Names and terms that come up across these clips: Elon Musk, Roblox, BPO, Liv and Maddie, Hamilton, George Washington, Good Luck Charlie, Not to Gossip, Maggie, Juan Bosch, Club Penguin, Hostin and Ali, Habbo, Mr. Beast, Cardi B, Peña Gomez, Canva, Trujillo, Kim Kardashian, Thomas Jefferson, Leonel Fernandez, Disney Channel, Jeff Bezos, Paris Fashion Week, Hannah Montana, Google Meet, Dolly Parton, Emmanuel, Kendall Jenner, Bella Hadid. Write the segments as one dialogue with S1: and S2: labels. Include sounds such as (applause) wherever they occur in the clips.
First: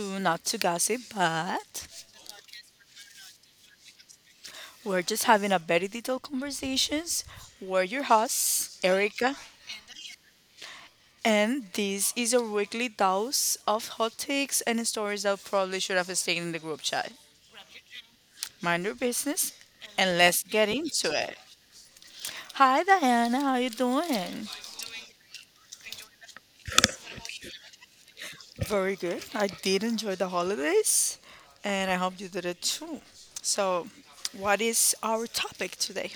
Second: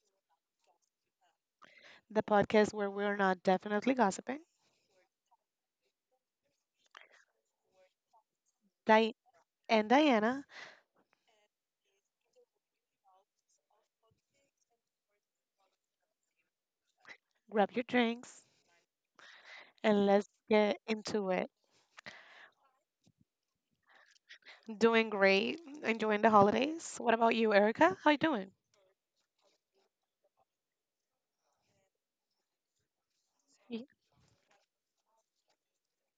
S1: to Not to Gossip, but
S2: the podcast where we're not definitely gossiping.
S1: we're just having a very detailed conversations. We're your hosts,
S2: Di-
S1: Erica,
S2: and Diana,
S1: and this is our weekly dose of hot takes and stories that probably should have stayed in the group chat.
S2: grab your drinks
S1: Mind your business,
S2: and
S1: and
S2: let's
S1: let's get
S2: get
S1: into
S2: into
S1: it.
S2: it.
S1: Hi, Diana. How you doing?
S2: Doing great, enjoying the holidays. What about you, Erica? How you doing?
S1: Very good. I did enjoy the holidays, and I hope you did it too.
S2: Y-
S1: So, what is our topic today?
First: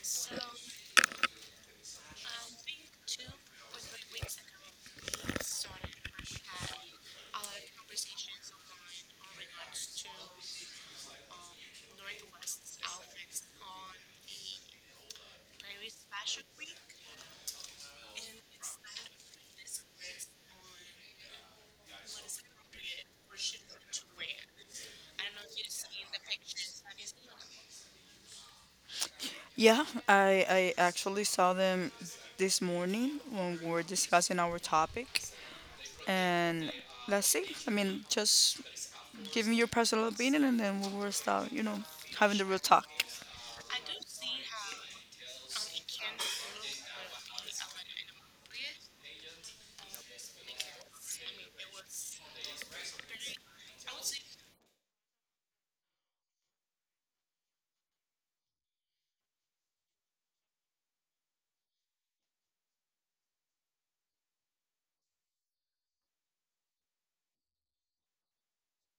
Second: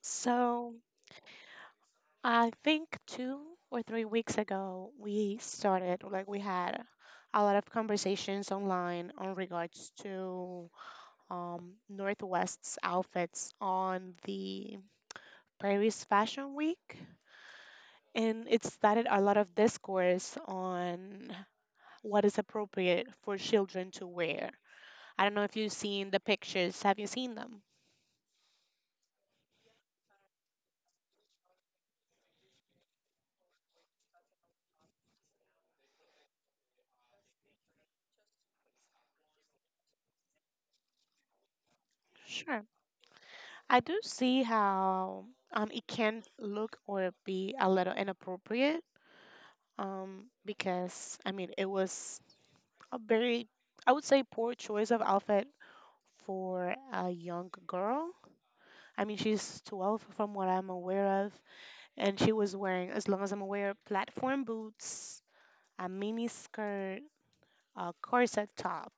S2: So, I think 2 or 3 weeks ago, we started, like, we had a lot of conversations online on regards to Northwest's outfits on the Paris Fashion Week. And it started a lot of discourse on what is appropriate for children to wear. I don't know if you've seen the pictures. Have you seen them?
S1: Yeah, I actually saw them this morning when we were discussing our topic. And let's see. I mean, just give me your personal opinion and then we will start, you know, having the real
S2: Sure.
S1: talk.
S2: I do see how it can look or be a little inappropriate because, I mean, it was a very, I would say, poor choice of outfit for a young girl. I mean, she's 12 from what I'm aware of, and she was wearing, as long as I'm aware, platform boots, a mini skirt, a corset top.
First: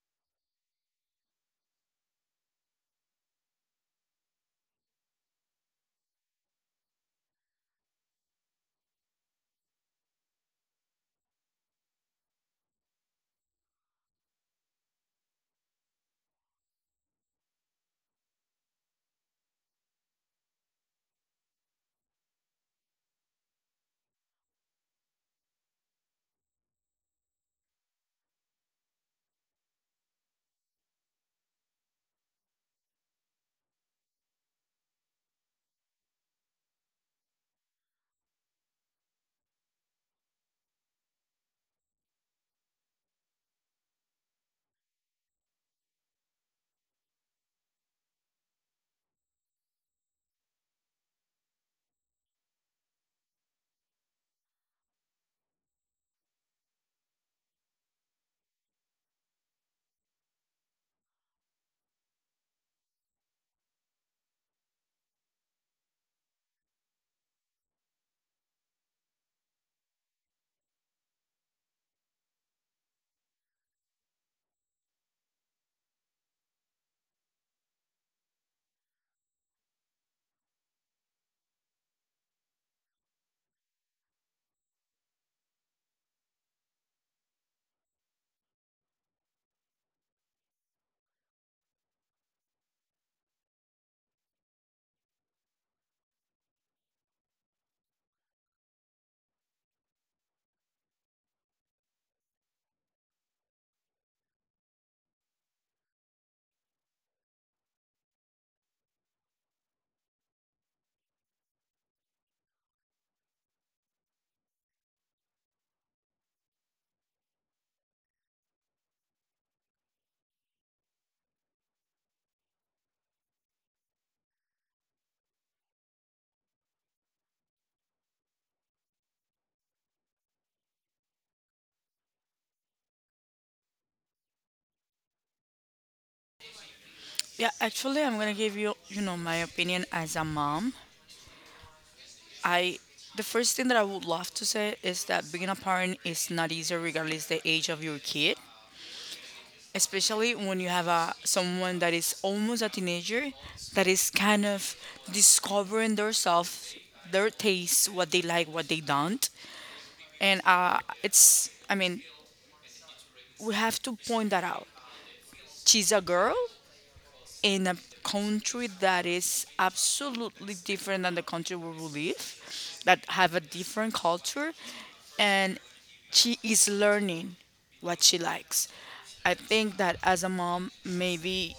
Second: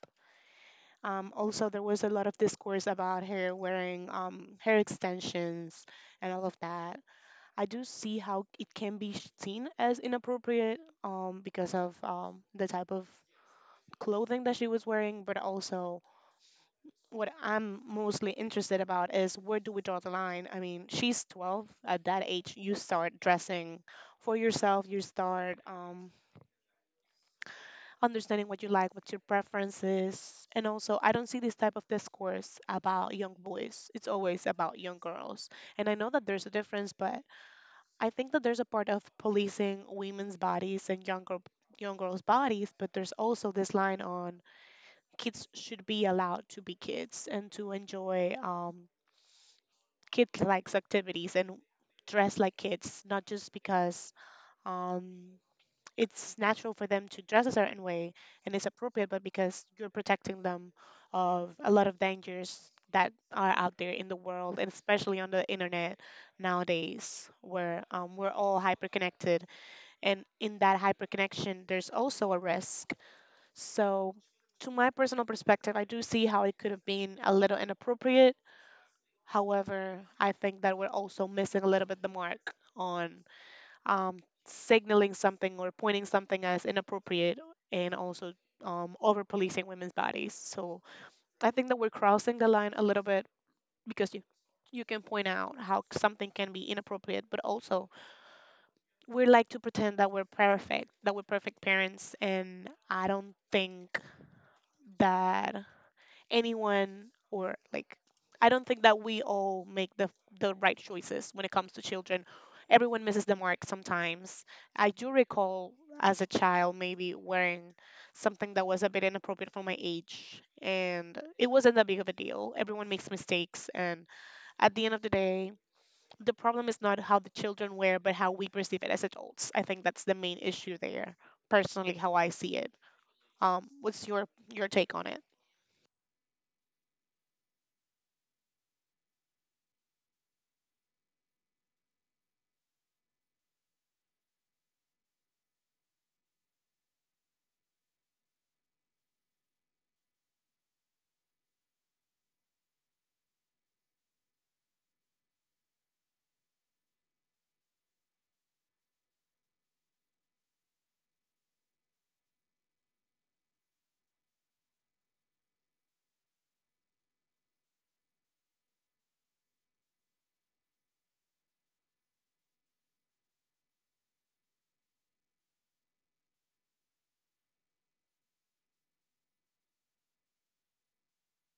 S2: Also, there was a lot of discourse about her wearing hair extensions and all of that. I do see how it can be seen as inappropriate because of the type of clothing that she was wearing, but also what I'm mostly interested about is, where do we draw the line? I mean, she's 12. At that age, you start dressing for yourself. You start understanding what you like, what's your preferences. And also, I don't see this type of discourse about young boys. It's always about young girls. And I know that there's a difference, but I think that there's a part of policing women's bodies and young girls' bodies, but there's also this line on kids should be allowed to be kids and to enjoy kid-like activities and dress like kids, not just because um, it's natural for them to dress a certain way and it's appropriate, but because you're protecting them of a lot of dangers that are out there in the world, and especially on the internet nowadays, where we're all hyperconnected. And in that hyperconnection, there's also a risk. So, to my personal perspective, I do see how it could have been a little inappropriate. However, I think that we're also missing a little bit the mark on um, signaling something or pointing something as inappropriate, and also over policing women's bodies. So I think that we're crossing the line a little bit because you can point out how something can be inappropriate, but also we like to pretend that we're perfect parents, and I don't think that anyone, or like, I don't think that we all make the right choices when it comes to children. Everyone misses the mark sometimes. I do recall, as a child, maybe wearing something that was a bit inappropriate for my age, and it wasn't that big of a deal. Everyone makes mistakes, and at the end of the day, the problem is not how the children wear but how we perceive it as adults. I think that's the main issue there. Personally, how I see it. What's your take on it?
S1: Yeah, actually, I'm going to give you, you know, my opinion as a mom. I the first thing that I would love to say is that being a parent is not easy regardless the age of your kid. Especially when you have a someone that is almost a teenager that is kind of discovering themselves their tastes what they like what they don't, and it's, I mean, we have to point that out. She's a girl in a country that is absolutely different than the country where we live, that have a different culture, and she is learning what she likes. I think that as a mom, maybe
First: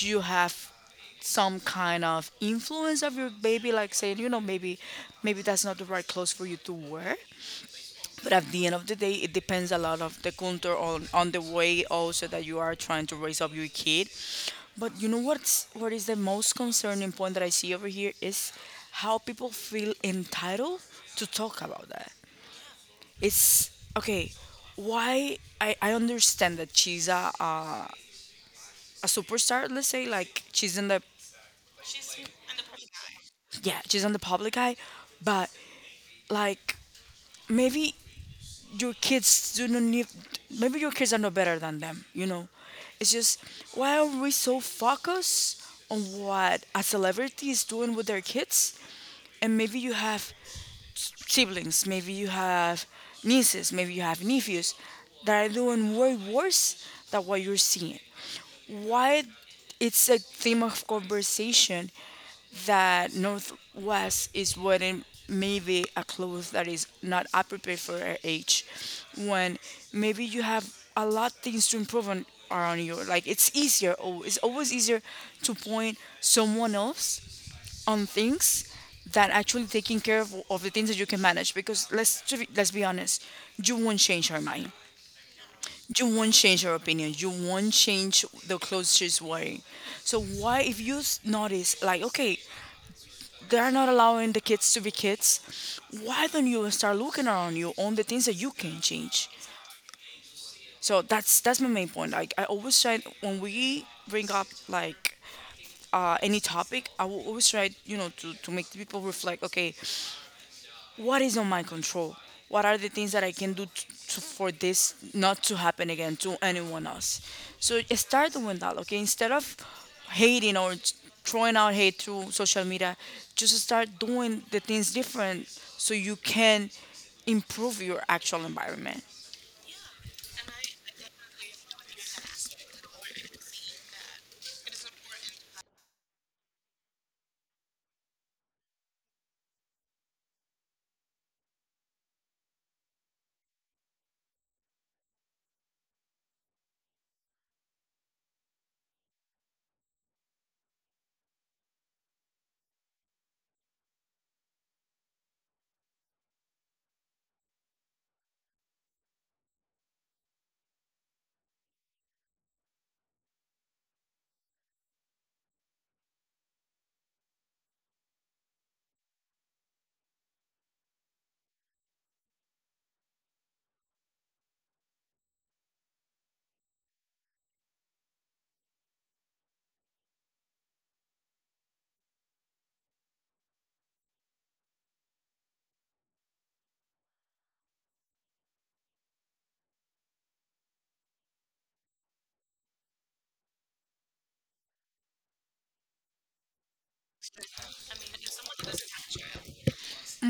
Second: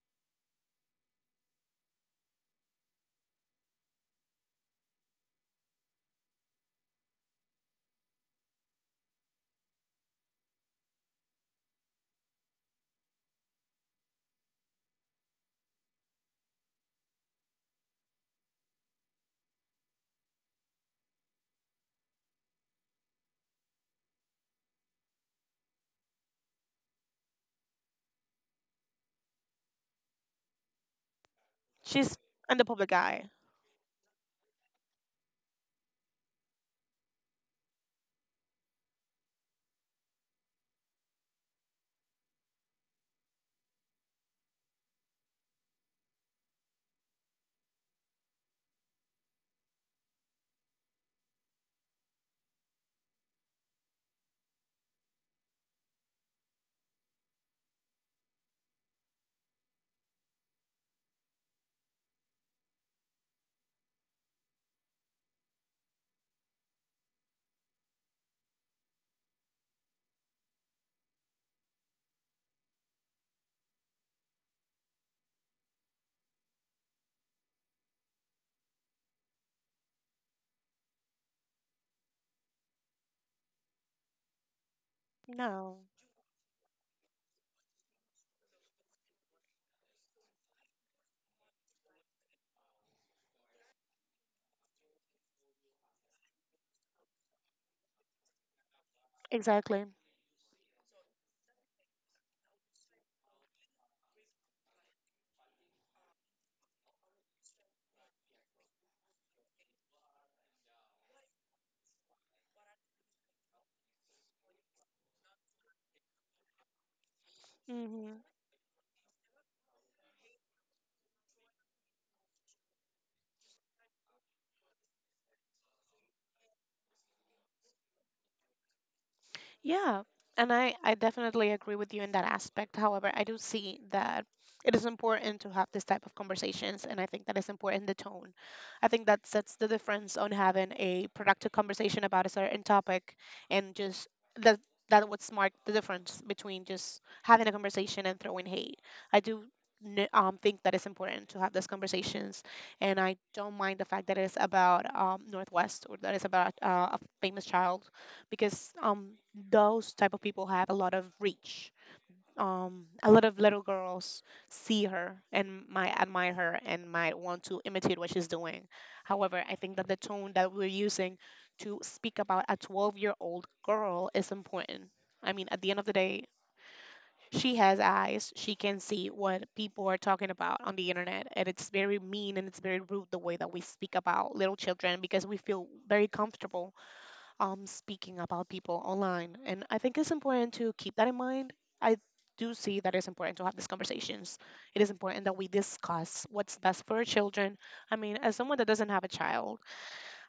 S1: you have some kind of influence of your baby, like saying, you know, maybe that's not the right clothes for you to wear, but at the end of the day, it depends a lot of the culture on the way also that you are trying to raise up your kid. But you know what is the most concerning point that I see over here is how people feel entitled to talk about that. It's okay. Why I understand that she's a superstar. Let's say like she's in the,
S2: She's in the public eye.
S1: yeah, she's on the public eye, but like maybe your kids do not need, maybe your kids are no better than them, you know, it's just why are we so focused on what a celebrity is doing with their kids. And maybe you have siblings, maybe you have nieces, maybe you have nephews that are doing way worse than what you're seeing. Why it's a theme of conversation that Northwest is wearing maybe a clothes that is not appropriate for her age, when maybe you have a lot things to improve on around you. Like it's always easier to point someone else on things than actually taking care of the things that you can manage, because let's be honest, you won't change her mind,
S2: No,
S1: you won't change her opinion, you won't change the clothes she's wearing. So why if you notice, like, okay, they're not allowing the kids to be kids. Why don't you start looking around you on the things that you can change?
S2: exactly.
S1: So that's my main point. Like I always try when we bring up like any topic, I will always try, you know, to make the people reflect. Okay, what is on my control? What are the things that I can do t to, for this not to happen again to anyone else? So
S2: Hmm.
S1: start doing that, okay? Instead of hating or throwing out hate through social media, just start doing the things different so you can improve your actual environment.
S2: Yeah, and I definitely agree with you in that aspect. However, I do see that it is important to have this type of conversations, and I think that is important, the tone. I think that sets the difference on having a productive conversation about a certain topic, and just that would mark the difference between just having a conversation and throwing hate. I do think that it's important to have those conversations, and I don't mind the fact that it's about Northwest, or that it's about a famous child, because those type of people have a lot of reach. A lot of little girls see her and might admire her and might want to imitate what she's doing. However, I think that the tone that we're using to speak about a 12-year-old girl is important. I mean, at the end of the day, she has eyes. She can see what people are talking about on the internet. And it's very mean and it's very rude, the way that we speak about little children, because we feel very comfortable speaking about people online. And I think it's important to keep that in mind. I do see that it's important to have these conversations. It is important that we discuss what's best for our children. I mean, as someone that doesn't have a child,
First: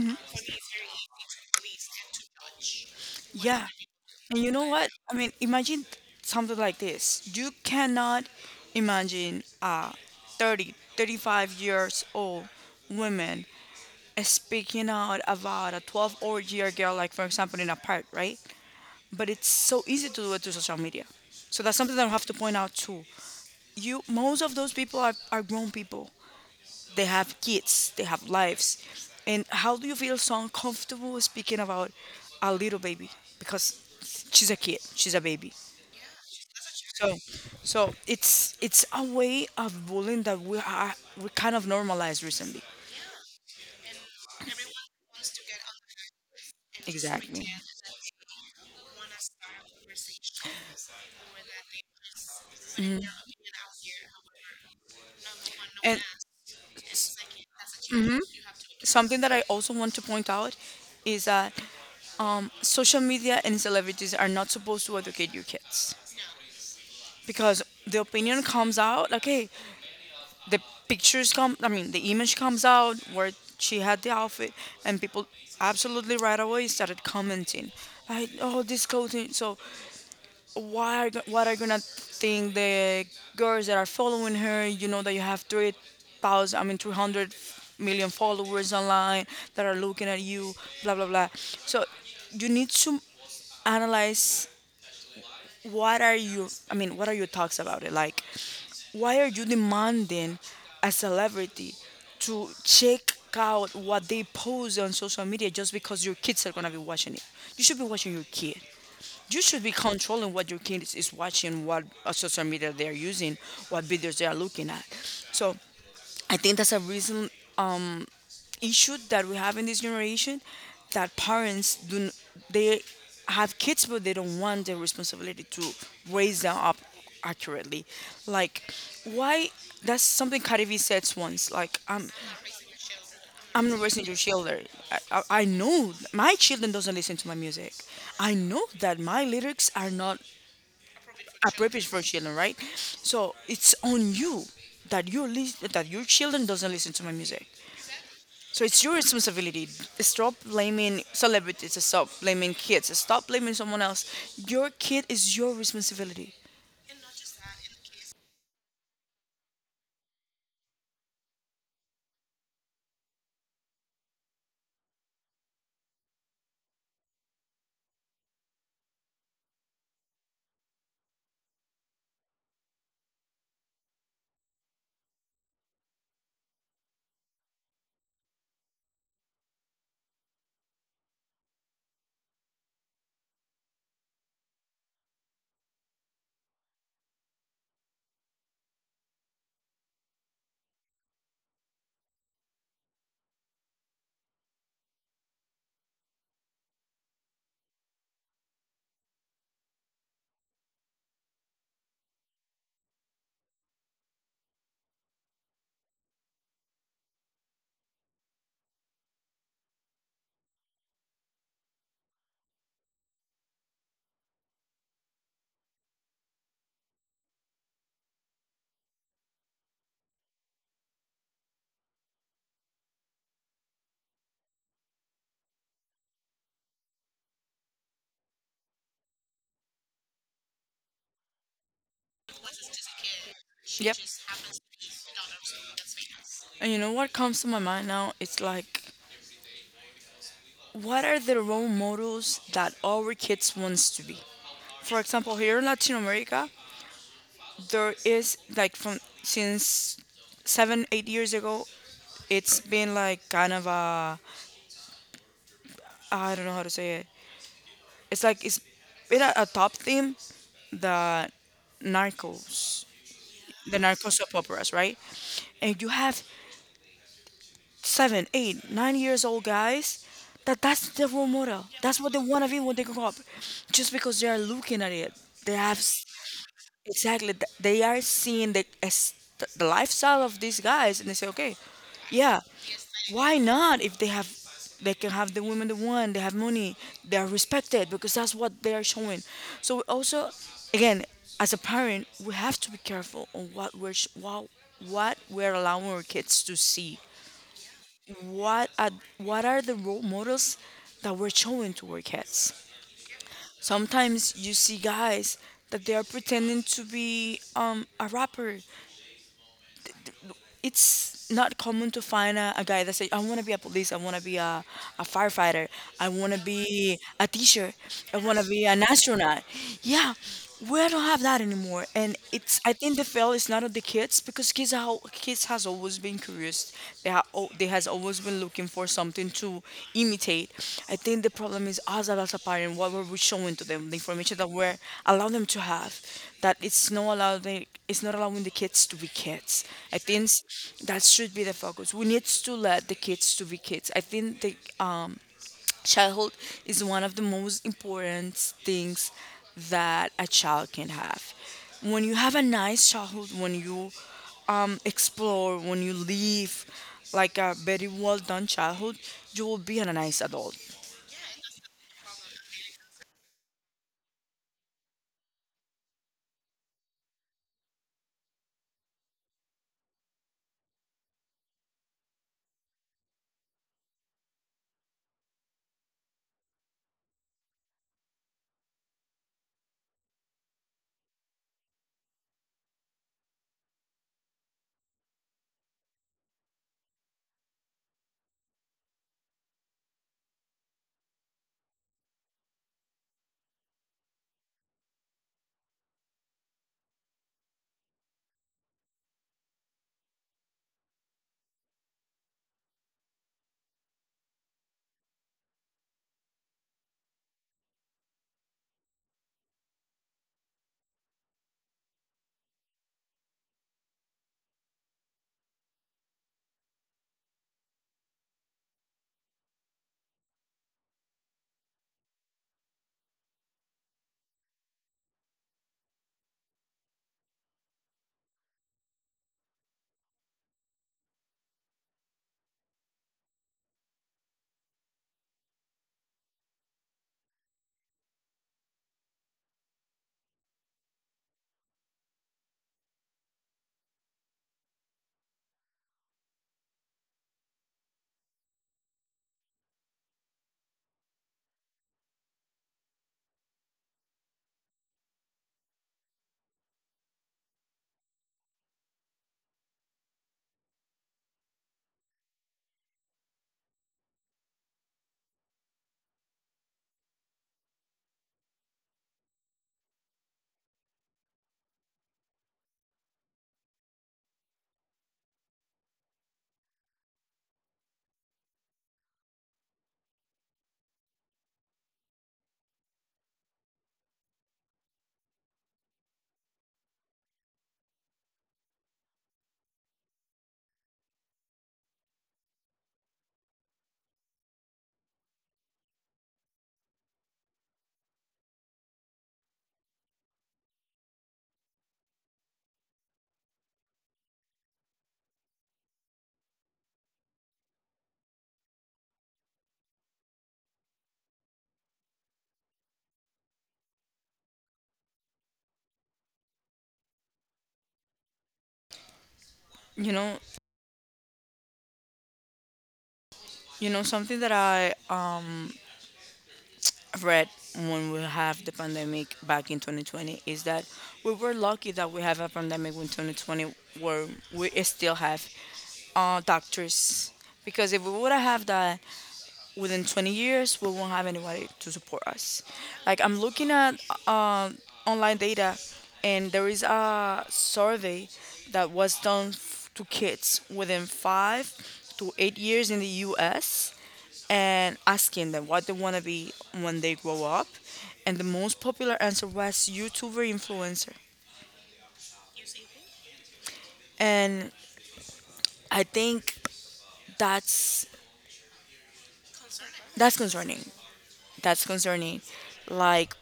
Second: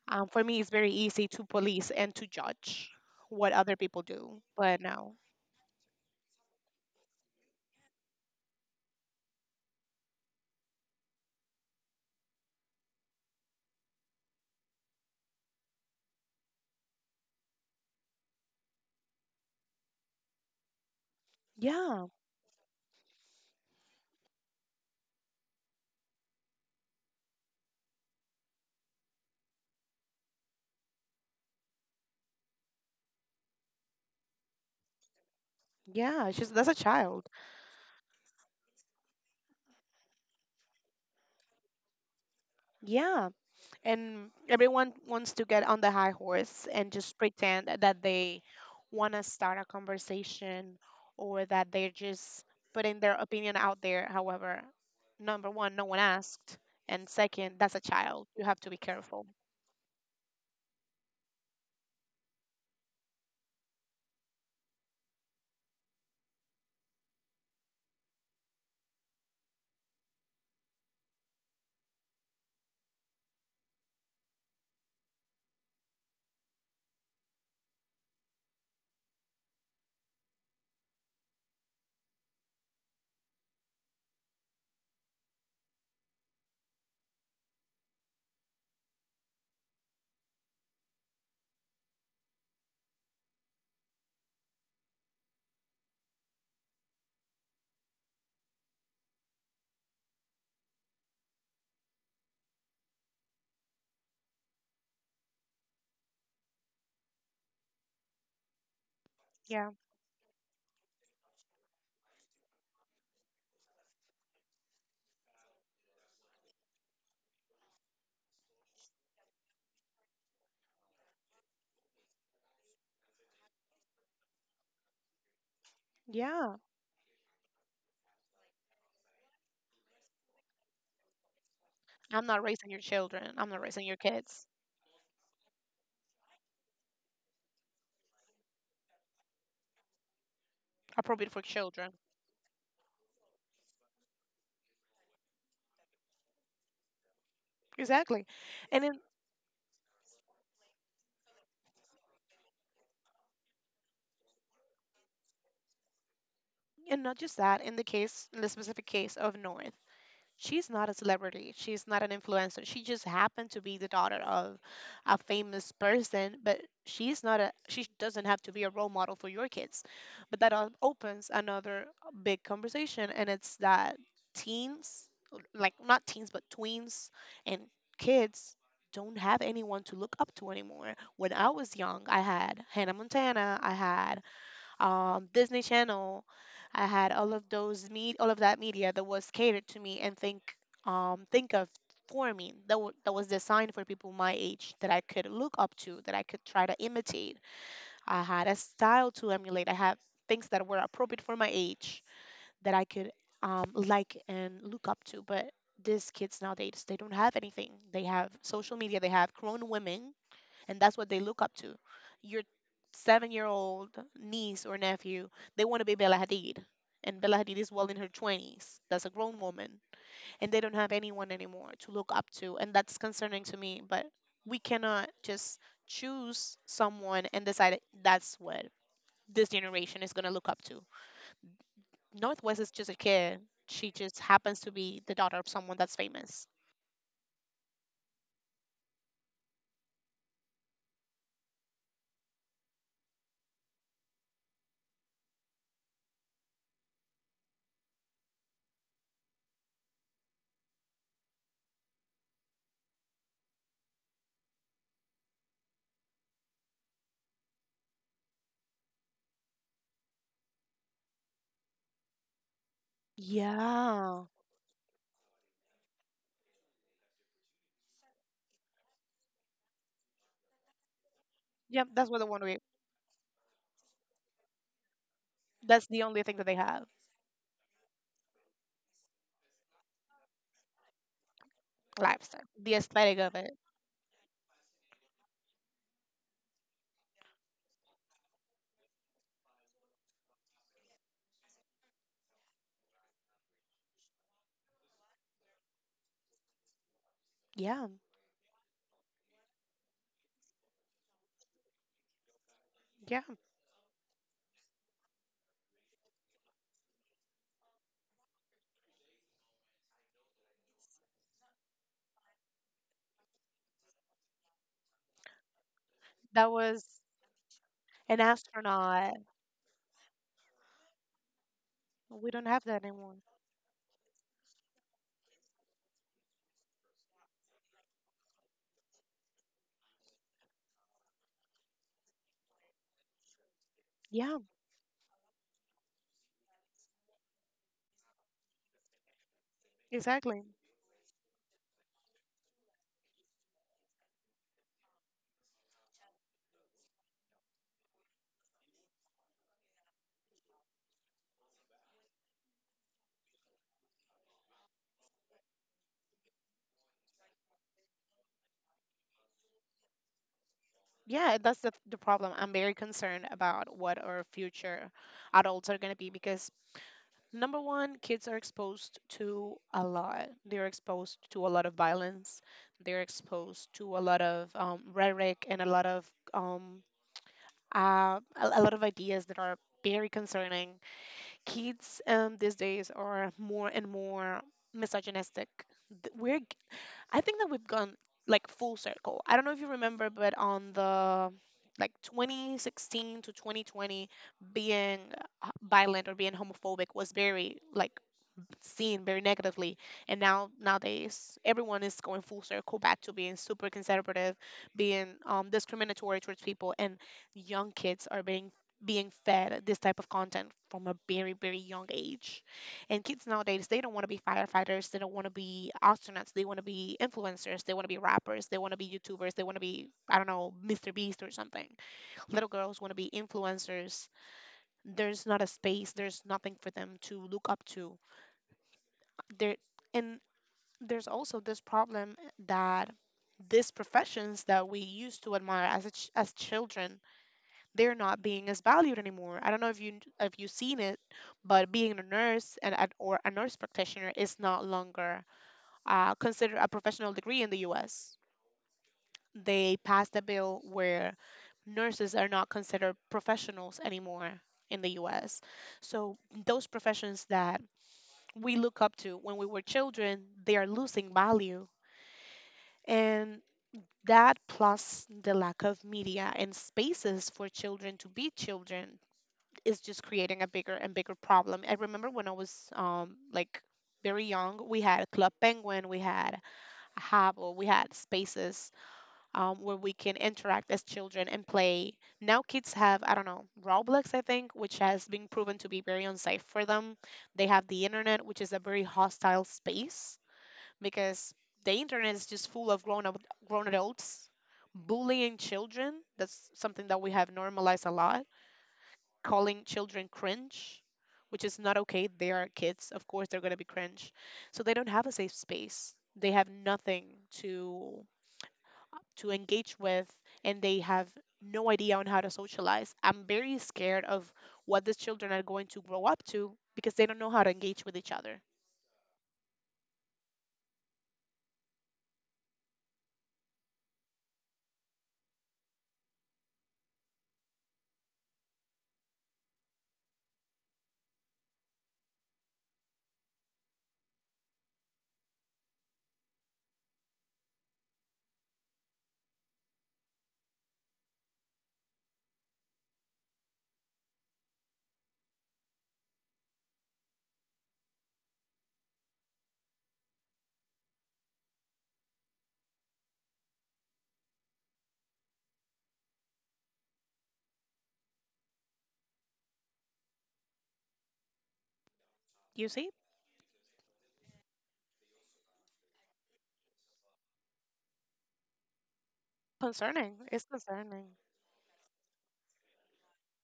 S2: for me, it's very easy to police and to judge what
S1: Yeah.
S2: other people do.
S1: And you know
S2: But
S1: what? I
S2: no.
S1: mean, imagine something like this. You cannot imagine a 30, 35 years old woman speaking out about a 12 or year girl, like for example in a park, right? But it's so easy to do it through social media. So that's something that
S2: Yeah,
S1: I have to point out too. You, most of those people are grown people. They have kids, they have lives. And how do you feel so uncomfortable speaking about a little baby? Because she's a kid, she's a baby.
S2: yeah, she's that's a
S1: So,
S2: child.
S1: so it's a way of bullying that we are, we kind of normalized recently.
S2: Yeah, and everyone wants to get on the high horse and just
S1: Exactly.
S2: pretend that they want to start a conversation or that they're just putting
S1: Mhm.
S2: their opinion out there. However, number one, no one
S1: And
S2: asked. And second, that's a
S1: mhm,
S2: child. You have to be
S1: something
S2: careful.
S1: that I also want to point out is that social media and celebrities are not supposed to educate your kids, because the opinion comes out. Okay, the pictures come. I mean, the image comes out where she had the outfit, and people absolutely right away started commenting. I, oh, this clothing. So why are what are gonna think the girls that are following her? You know that you have 3,000, I mean 300 million followers online that are looking at you, blah blah blah. So you need to analyze what are you. I mean, what are your thoughts about it? Like, why are you demanding a celebrity to check out what they post on social media just because your kids are gonna be watching it? You should be watching your kid, you should
S2: Yeah.
S1: be controlling what your kid is watching, what social media they are using, what videos they are looking at. So I think that's a reason issue that we have in this generation, that parents they have kids but they don't want the responsibility to raise them
S2: Yeah.
S1: up accurately. Like why, that's something Cardi B said once. Like I'm
S2: I'm not raising your children. I'm not
S1: I'm not
S2: raising your
S1: raising your
S2: kids.
S1: children. I know my children doesn't listen to my music. I know that my lyrics are not
S2: Appropriate for
S1: appropriate
S2: children.
S1: for children, right? So it's on you that your that your children doesn't listen to my music.
S2: Exactly.
S1: So it's
S2: And in,
S1: your responsibility. Stop blaming celebrities. Stop blaming kids. Stop blaming someone else. Your kid is your responsibility.
S2: and not just that, in the specific case of North. She's not a celebrity. She's not an influencer. She just happened to be the daughter of a famous person, but she's not a she doesn't have to be a role model for your kids. But that opens another big conversation, and it's that teens, like, not teens but tweens, and kids don't have anyone to look up to anymore. When I was young, I had Hannah Montana, I had Disney Channel. I had all of those meet all of that media that was catered to me, and think of for me, that that was designed for people my age that I could look up to, that I could try to imitate. I had a style to emulate. I had things that were appropriate for my age that I could like and look up to. But these kids nowadays, they don't have anything. They have social media. They have grown women, and that's what they look up to. Your 7-year-old old niece or nephew, they want to be Bella Hadid. And Bella Hadid is well in her 20s. That's a grown woman. And they don't have anyone anymore to look up to. And that's concerning to me. But we cannot just choose someone and decide that's what this generation is going to look up to. Northwest is just a kid. She
S1: Yep.
S2: just happens to be the daughter of someone that's famous.
S1: And you know what comes to my mind now? It's like, what are the role models that our kids wants to be? For example, here in Latin America, there is like from since seven, 8 years ago, it's been like kind of a, I don't know how to say it. It's like it's been a top theme, the narcos, the narco
S2: Yeah.
S1: soap operas, right? And you have seven, eight, 9 years old guys, that that's the role model.
S2: Yep,
S1: That's
S2: that's
S1: what they
S2: what they want
S1: want
S2: to
S1: to
S2: be.
S1: be when they grow up, just because they are looking at it. They have,
S2: That's the only thing that they have.
S1: exactly, they are seeing the, the lifestyle of these guys and they say okay, yeah,
S2: Lifestyle, the aesthetic of
S1: why
S2: it.
S1: not, if they have, they can have the women they want, they have money, they are respected because that's what they are showing. So also, again, as a parent we have to be careful on what we're what we're allowing our kids to see,
S2: Yeah,
S1: what are, what are the role models that we're showing to our kids.
S2: yeah,
S1: Sometimes you see guys that they are pretending to be a rapper. It's not common to find a guy that say, "I want to be a police. I want to be a firefighter. I want to
S2: that was
S1: be a teacher. I
S2: an
S1: want to be an
S2: astronaut.
S1: astronaut." Yeah, we don't have that anymore, and
S2: We don't
S1: it's.
S2: have
S1: I
S2: that
S1: think the
S2: anymore.
S1: fail is not on the kids because kids are kids, has always been curious. They have, they has always been looking for something to imitate. I think the problem is us as a parent, what were we showing to them, the
S2: Yeah,
S1: information that we're allowing them to have, that it's not allowing the kids to be kids. I think
S2: exactly.
S1: that should be the focus. We need to let the kids to be kids. I think the um childhood is one of the most important things that a child can have. When you have a nice childhood, when you explore, when you live like a very well done childhood, you will be a nice adult.
S2: Yeah, that's the problem. I'm very concerned about what our future adults are going to be because, number one, kids are exposed to a lot. They're exposed to a lot of violence, they're exposed to a lot of rhetoric, and a lot of um, ideas that are very concerning. Kids these days are more and more misogynistic. Th- We're, g- I think that we've gone, like, full circle. I don't know if you remember, but on the like 2016 to 2020, being violent or being homophobic was very, like, seen very negatively. And now, nowadays, everyone is going full circle back to being super conservative, being discriminatory towards people, and young kids are being fed this type of content from a very very young age. And kids nowadays, they don't want to be firefighters, they don't want to be astronauts, they want to be influencers, they want to be rappers, they want to be YouTubers, they want to be, I don't know, Mr. Beast or something. Little girls want to be influencers. There's not a space, there's nothing for them to look up to there. And there's also this problem, that these professions that we used to admire as as children, they're not being as valued anymore. I don't know if you've seen it, but being a nurse or a nurse practitioner is not longer considered a professional degree in the US. They passed a bill where nurses are not considered professionals anymore in the US. So those professions that we look up to when we were children, they are losing value. And that plus the lack of media and spaces for children to be children is just creating a bigger and bigger problem. I remember when I was like very young, we had Club Penguin, we had a Habbo, we had spaces where we can interact as children and play. Now kids have, I don't know, Roblox, I think, which has been proven to be very unsafe for them. They have the internet, which is a very hostile space because the internet is just full of grown adults bullying children. That's something that we have normalized a lot. Calling children cringe, which is not okay. They are kids. Of course, they're gonna be cringe. So they don't have a safe space. They have nothing to to engage with, and they have no idea on how to socialize. I'm very scared of what these children are going to grow up to because they don't know how to engage with each other.
S1: You know, you know, something that I read when we have the pandemic back in 2020, is that we were lucky that we have a pandemic in 2020 where we still have doctors, because if we would have had that within 20 years we won't have anybody to support us. Like I'm looking at uh, online data, and there is a survey that was done to kids within 5 to 8 years in the US and asking them what they want to be when they grow up, and the most popular answer was youtuber influencer.
S2: You see?
S1: And I think that's,
S2: Concerning.
S1: that's
S2: It's
S1: concerning
S2: concerning.
S1: that's concerning. Like,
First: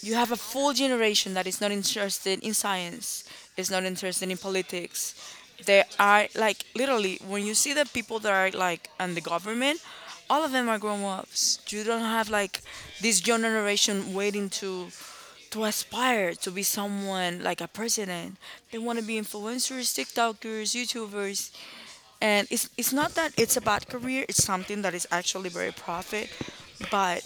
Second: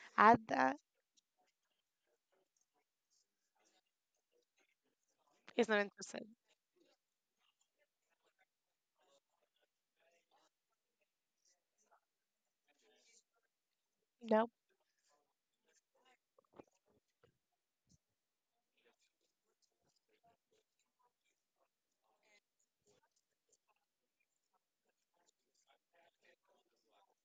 S1: you have a
S2: Add
S1: full
S2: that.
S1: generation that is not interested in science, is not interested in politics.
S2: He's not
S1: They
S2: interested.
S1: are like literally, when you see the people that are like in the government, all of them are grown ups. You don't have like this young generation waiting
S2: No.
S1: to aspire to be someone like a president. They want to be influencers, TikTokers, YouTubers. And it's not that it's a bad career, it's something that is actually very profit. But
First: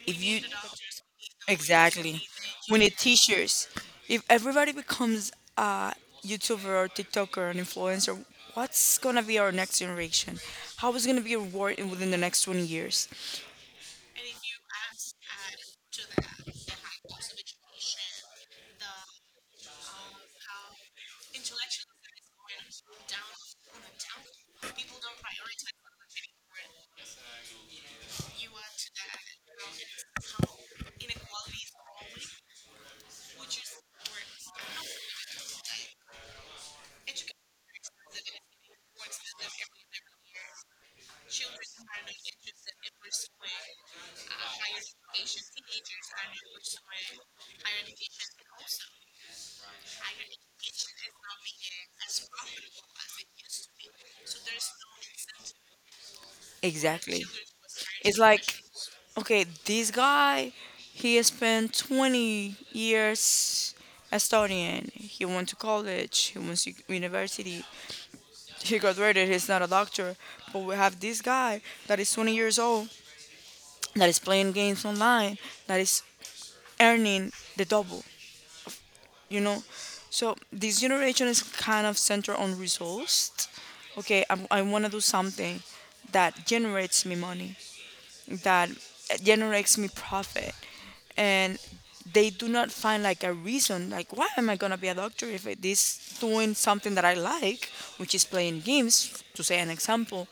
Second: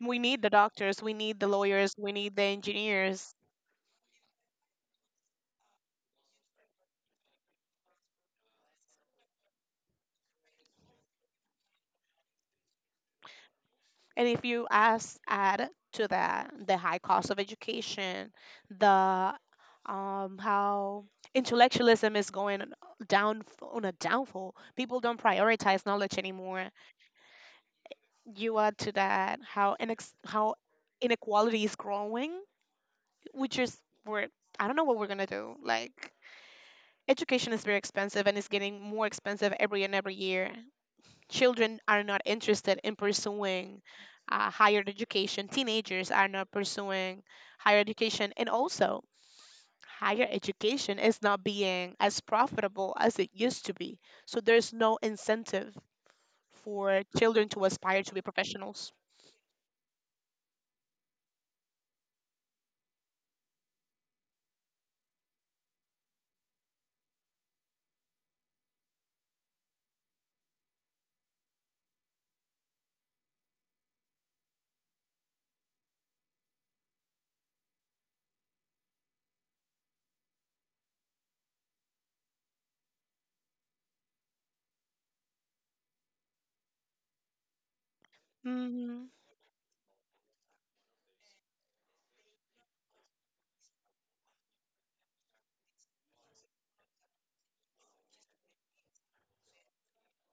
S2: We
S1: if
S2: need
S1: you,
S2: the doctors, we need the lawyers, we
S1: exactly,
S2: need the
S1: we need
S2: engineers.
S1: teachers. If everybody becomes a YouTuber or TikToker or an influencer, what's gonna be our next generation? How is gonna be reward within the next 20 years?
S2: And if you ask, add to that the high cost of education, the how intellectualism is going down on a downfall. People don't prioritize knowledge anymore. You add to that how how inequality is growing, which is we're I don't know what we're gonna do. Like education is very expensive and it's getting more expensive every and every year. Children are not interested in pursuing higher education. Teenagers are not pursuing higher education. And also, higher education is not being as profitable as it used to be. So there's no incentive for
S1: Exactly.
S2: children to aspire to
S1: It's
S2: be
S1: like,
S2: professionals.
S1: okay, this guy, he has spent 20 years studying. He went to college, he went to university, he graduated, he's not a doctor. But we have this guy that is 20 years old, that is playing games online, that is earning the double, you know? So this generation is kind of centered on results. Okay, I want to do something that generates me money, that
S2: Hmm.
S1: generates me profit, and they do not find like a reason, like why am I going to be a doctor if it is doing something that I like, which is playing games, to say an example.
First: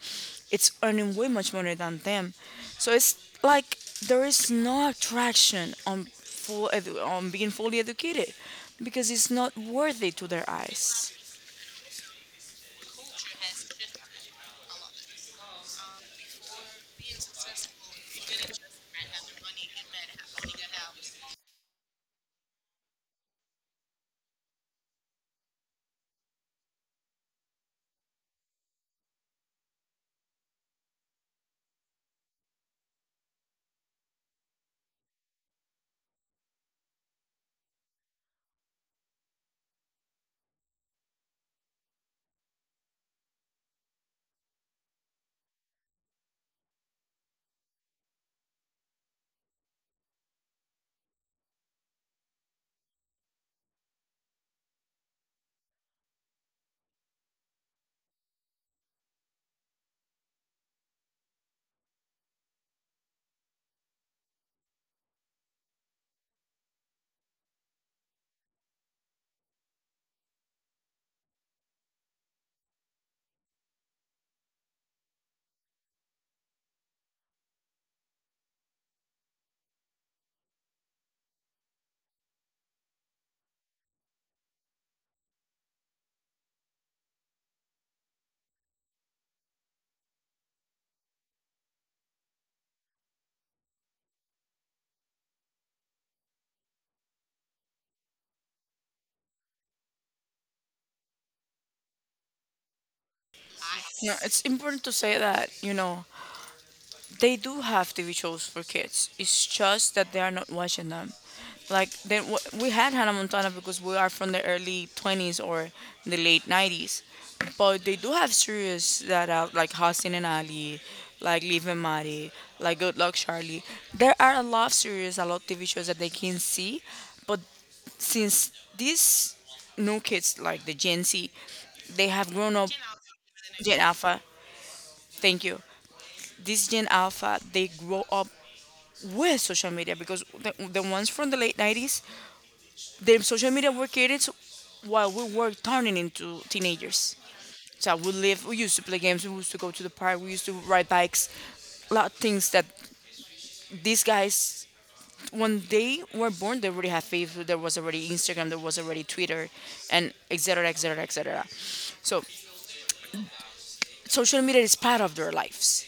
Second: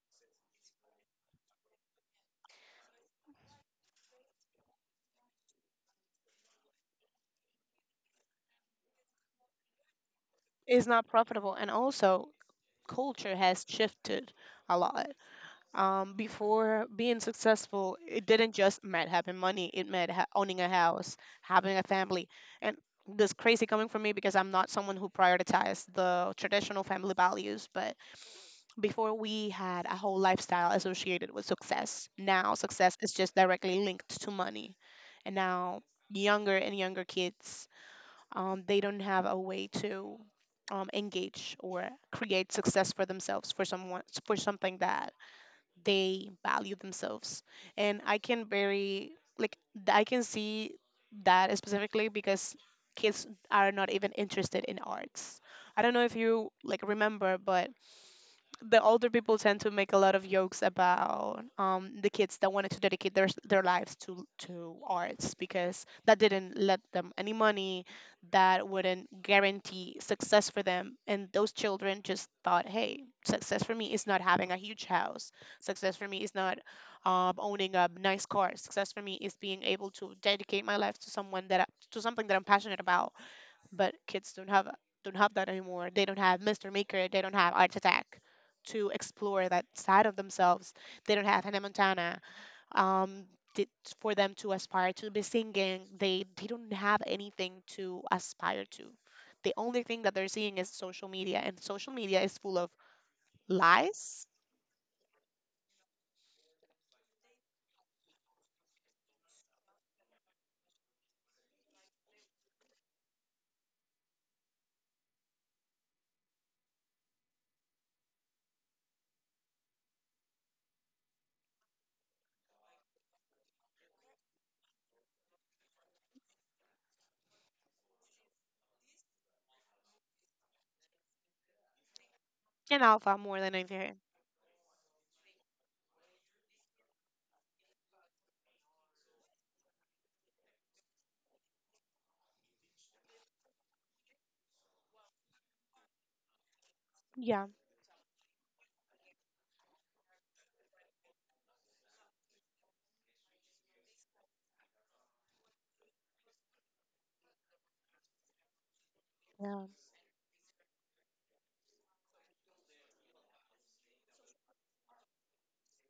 S1: It's earning way much money than them, so it's like there is no attraction on on being fully educated because it's not worthy to their
S2: It's
S1: eyes.
S2: not profitable. And also, culture has shifted a lot. Before being successful, it didn't just meant having money. It meant owning a house, having a family, and this crazy coming from me because I'm not someone who prioritized the traditional family values. But before we had a whole lifestyle associated with success. Now success is just directly linked to money, and now younger and younger kids, they don't have a way to engage or create success for themselves for someone for something that they value themselves. And I can very, like, I can see that specifically because kids are not even interested in arts. I don't know if you like remember, but the older people tend to make a lot of jokes about the kids that wanted to dedicate their lives to arts because that didn't let them any money, that wouldn't guarantee success for them, and those children just thought, hey, success for me is not having a huge house. Success for me is not owning a nice car. Success for me is being able to dedicate my life to someone that to something that I'm passionate about. But kids don't have, that anymore. They don't have Mr. Maker. They don't have Art Attack to explore that side of themselves. They don't have Hannah Montana, um, t- for them to aspire to be singing. They don't have anything to aspire to. The only thing that they're seeing is social media, and social media is full of
S1: You know,
S2: lies
S1: it's important to say that, you know, they do have TV shows for kids. It's just that they are not watching them. Like then we had Hannah Montana because we are from the early 20s or the late 90s, but they do have series that are like Hostin and Ali, like Liv and Maddie, like Good Luck Charlie. There are a lot of series, a lot of TV shows that they can see, but since these new kids like the Gen Z, they have grown up.
S2: and alpha more than
S1: Gen
S2: anything.
S1: Alpha. Thank you. This Gen Alpha, they grow up with social media because the ones from the late 90s, their social media were created while we were turning into teenagers.
S2: Yeah,
S1: So we used to play games, we used to go to the park, we used to ride bikes. A lot of things that these guys, when they were born, they already had Facebook, there was already Instagram, there was already Twitter,
S2: yeah,
S1: and etc. etc. etc. So social media is part of their lives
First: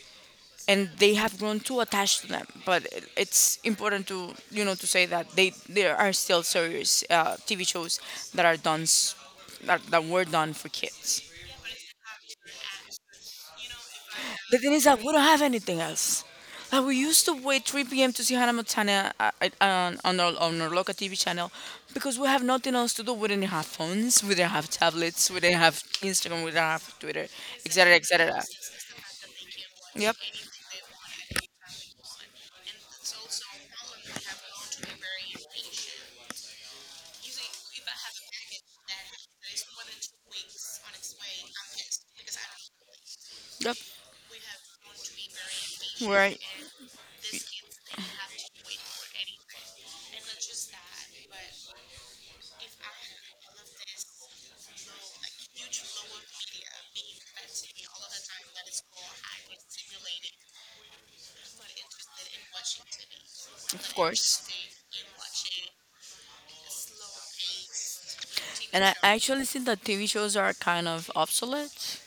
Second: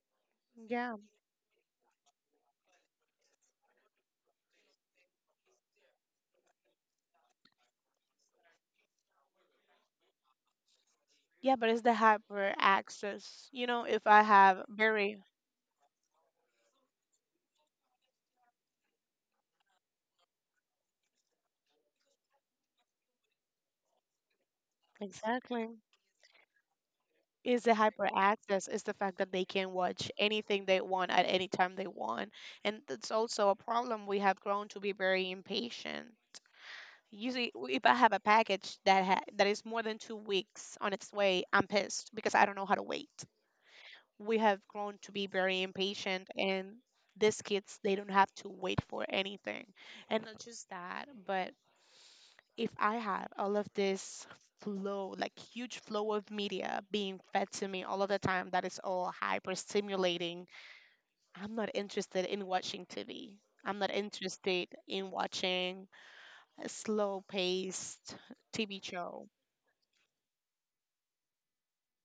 S1: and
S2: yeah,
S1: they have grown too attached to them. But it's important to, you know, to say that they there are still serious TV shows that that, that were done for kids.
S2: yeah. But it's the hyper access. You know, if I
S1: The
S2: have
S1: thing is that we
S2: very
S1: don't have anything else. Like we used to wait 3 p.m. to see Hannah Montana on our local TV channel because we have nothing else to do. We didn't have phones, we didn't have tablets, we didn't
S2: exactly
S1: have Instagram, we didn't have Twitter,
S2: is
S1: et
S2: the
S1: cetera, et
S2: hyper
S1: cetera.
S2: access, is the fact that they can watch
S1: Yep,
S2: anything they want at any time they want, and that's also a problem. We have grown to be very impatient. Usually, if I have a package that is more than two weeks on its way, I'm pissed because I don't know how to wait.
S1: yep,
S2: We have grown to be very impatient,
S1: right,
S2: and these kids, they don't have to wait for anything. And not just that, but if I had all of this flow, like huge flow of media being fed to me all of the time, that is all hyper stimulating, I'm not interested in watching TV. I'm not
S1: of course.
S2: interested in watching a slow paced TV
S1: And I
S2: show.
S1: actually think that TV shows are kind of obsolete.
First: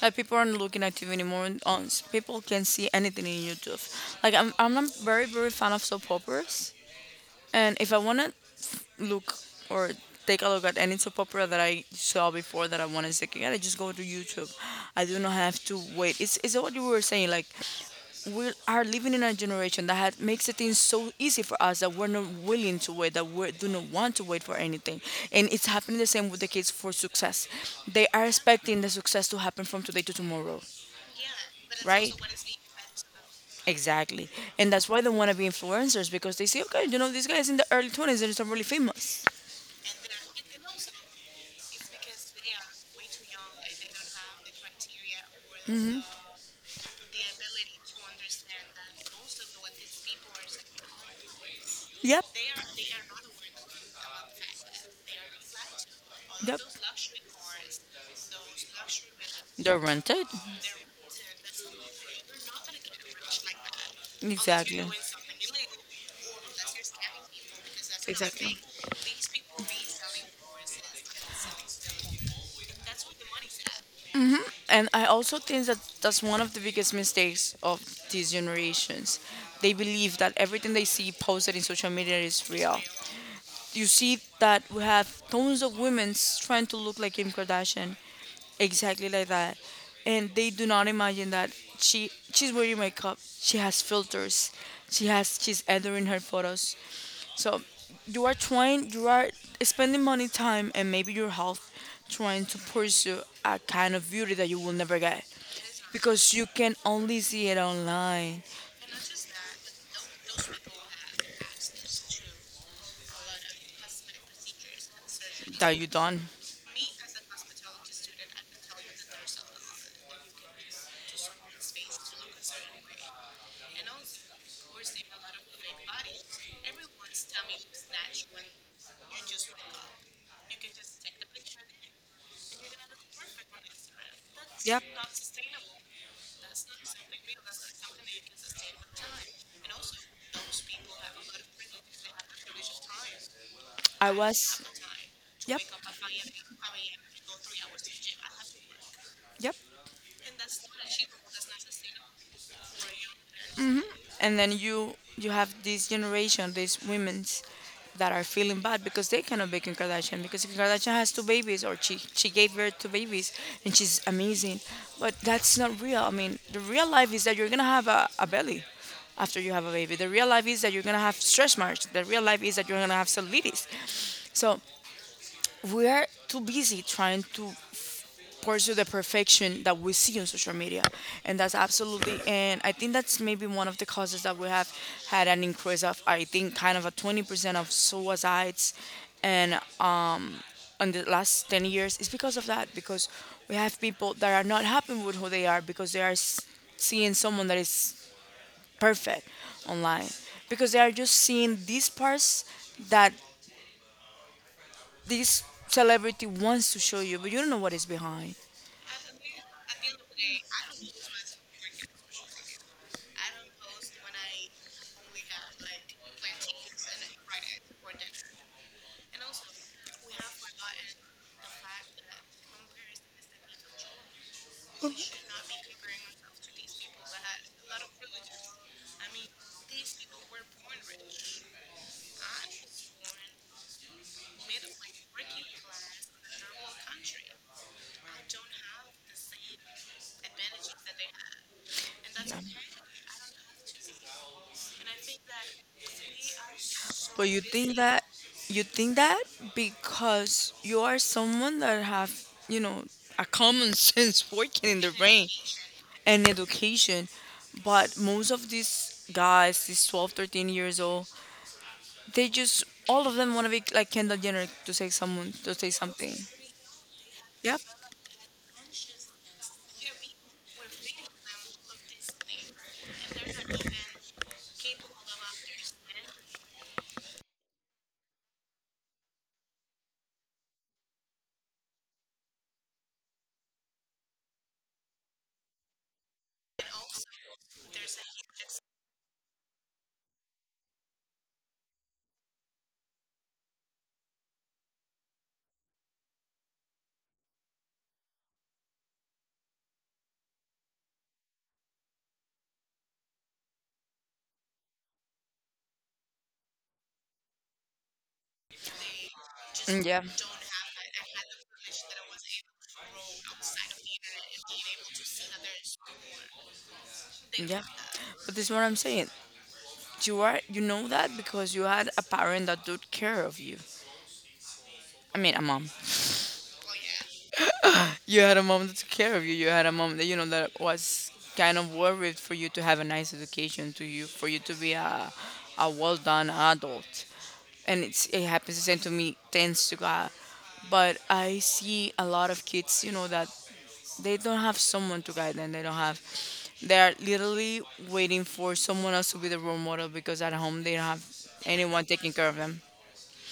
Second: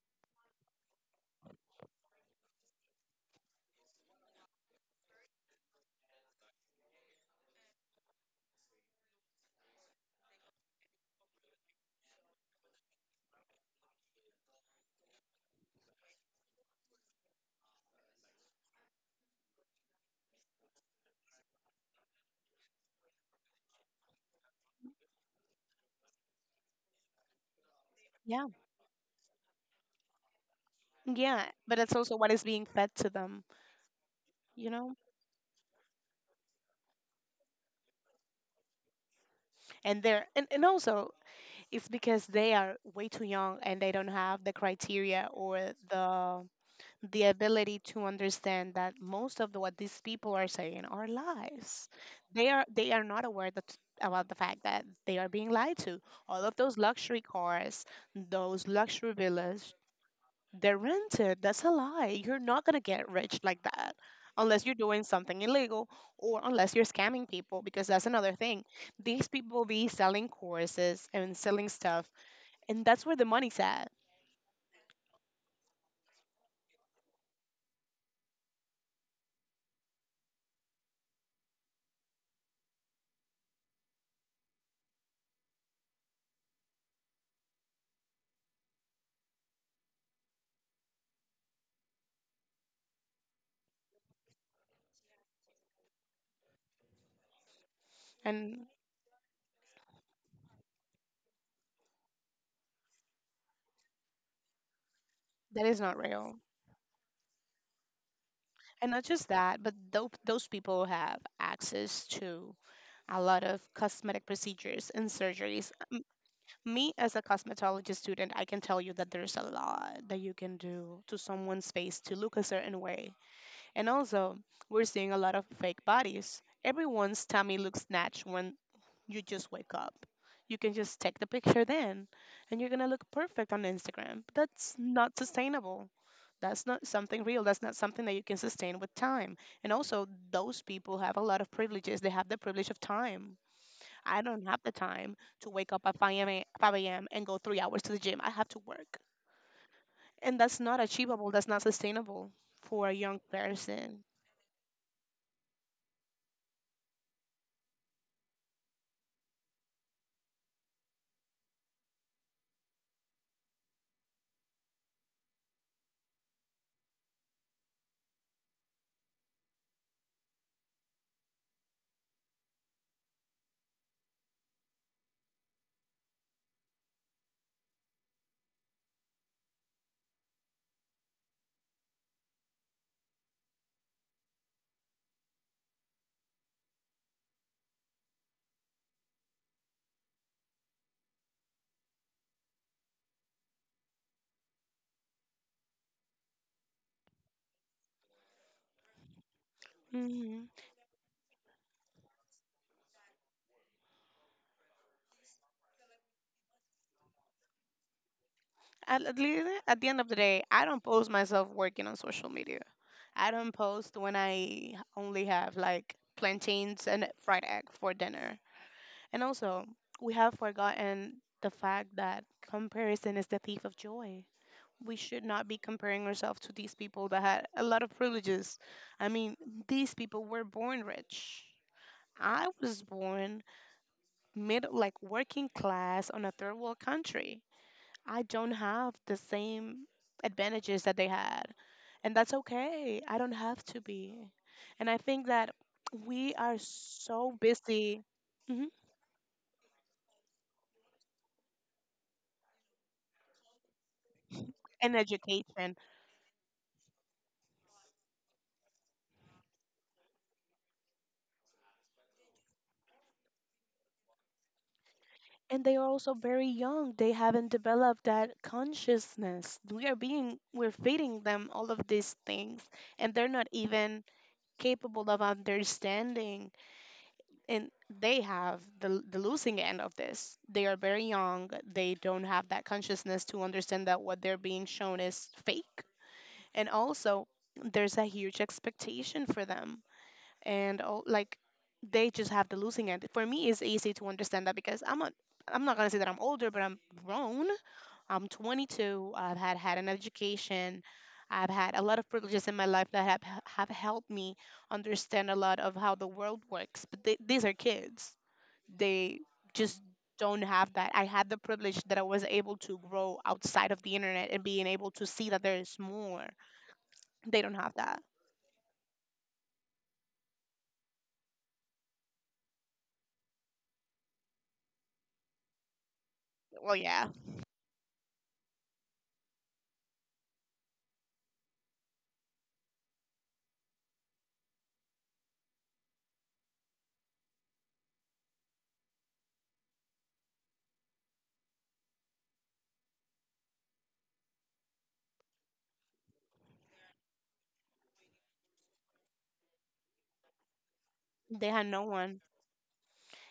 S1: Like people aren't looking at TV anymore. And on people can see anything in YouTube. Like I'm not very, very fan of soap operas. And if I wanna look or take a look at any soap opera that I saw before that I want to check again, I just go to YouTube. I do not have to wait. It's what you were saying. Like we are living in a generation that makes the things so easy for us that we're not willing to wait, that we do not want to wait for anything. And it's happening the same with the kids for success. They are
S2: Yeah.
S1: expecting the success to happen from today to tomorrow,
S2: Yeah. But that's
S1: right?
S2: also what is being fed to them,
S1: Exactly.
S2: you
S1: And that's
S2: know?
S1: why they want to be influencers because they say, okay, you know, this guy is in the early 20s and he's already famous.
S2: And they're, and also it's because they are way too young and they don't have the criteria or the the ability to understand that most of the, what these people are saying are lies.
S1: Yep,
S2: They are not aware that about the fact that they are being lied to. All of
S1: yep.
S2: those luxury cars, those luxury villas,
S1: They're rented.
S2: they're rented. That's a lie. You're not gonna get rich like that unless you're
S1: Exactly.
S2: doing something illegal or unless you're scamming people because that's another
S1: Exactly.
S2: thing. These people be selling courses and selling stuff and that's where the money's at.
S1: And I also think that that's one of the biggest mistakes of these generations. They believe that everything they see posted in social media is real. You see that we have tons of women trying to look like Kim Kardashian, exactly like that. And they do not imagine that she's wearing makeup, she has filters, she's editing her photos, so you are
S2: And
S1: trying, you are spending money, time, and maybe your health trying to pursue a kind of beauty that you will never get
S2: that is not
S1: because
S2: real.
S1: you can only see it online,
S2: And not just that, but those people have access to a lot of cosmetic procedures and surgeries.
S1: that you
S2: M-
S1: done.
S2: Me, as a cosmetology student, I can tell you that there's a lot that you can do to someone's face to look a certain way. And also, we're seeing a lot of fake bodies. Everyone's tummy looks snatched when you just wake up. You can just take the picture then, and you're gonna look perfect on Instagram. That's
S1: Yep,
S2: not sustainable. That's not something real. That's not something that you can sustain with time. And also, those people have a lot of privileges. They have the privilege of time.
S1: I
S2: I don't
S1: was.
S2: have the time to
S1: Yep,
S2: wake up at 5 a.m. 5 a.m. and go three hours to the gym. I have to work.
S1: yep.
S2: And that's not achievable. That's not sustainable for a young person.
S1: And then you have this generation, these women's that are feeling bad because they cannot be Kim Kardashian because Kim Kardashian has two babies, or she gave birth to babies and she's amazing, but that's not real. I mean, the real life is that you're gonna have a belly after you have a baby. The real life is that you're gonna have stretch marks. The real life is that you're gonna have cellulitis. So we are too busy trying to pursue the perfection that we see on social media, and that's absolutely, and I think that's maybe one of the causes that we have had an increase of, I think, kind of a 20% of suicides, and in the last 10 years. It's because of that, because we have people that are not happy with who they are because they seeing someone that is perfect online
S2: Mhm.
S1: because they are just seeing these parts that this celebrity wants to show you, but you don't know what is behind.
S2: At the end of the day, I don't post myself working on social media. I don't post when I only have like plantains and fried egg for dinner. And also, we have forgotten the fact that comparison is the thief of joy. We should not be comparing ourselves to these people that had a lot of privileges. I mean, these people were born rich. I was born mid, like working class on a third world country. I don't have the same advantages that they had. And that's
S1: Yeah.
S2: okay. I don't have to be. And I think that we are
S1: But
S2: so busy.
S1: you
S2: Mhm.
S1: think that because you are someone that have, you know, a common (laughs) sense working in their
S2: In
S1: brain
S2: education.
S1: and education. But most of these guys, these 12, 13 years old, they just all of them want to be like Kendall Jenner, to say someone to
S2: And
S1: say
S2: they are also
S1: something.
S2: very young. They haven't
S1: Yep.
S2: developed that consciousness. We're feeding them all of these things. And they're not even capable of understanding, and they have the losing end of this. They are very young. They don't have that consciousness to understand that what they're being shown is fake. And also, there's a huge expectation for them, and all, like, they just have the losing end. For me, it's easy to understand that because I'm a, I'm not gonna say that I'm older, but I'm grown. I'm 22. I've had an education. I've had a lot of privileges in my life that have helped me understand a lot of how the world works. But they, these are kids, they just
S1: Mm, yeah.
S2: don't have that. I had the privilege that I was able to grow outside of the internet and being able to see that there's more. They don't
S1: Yeah.
S2: have that.
S1: But this is what I'm saying. You are you know that because you had a parent that took care of you. I mean, a mom.
S2: Well, yeah,
S1: You had a mom that took care of you. You had a mom that, you know, that was kind of worried for you to have a nice education, to you for you to be a well done adult. And it happens the same to me, thanks to God. But I see a lot of kids, you know, that they don't have someone to guide them. They don't have. They are literally waiting for someone else to be the role model because at home they don't have
S2: they had no
S1: anyone taking
S2: one.
S1: care of them,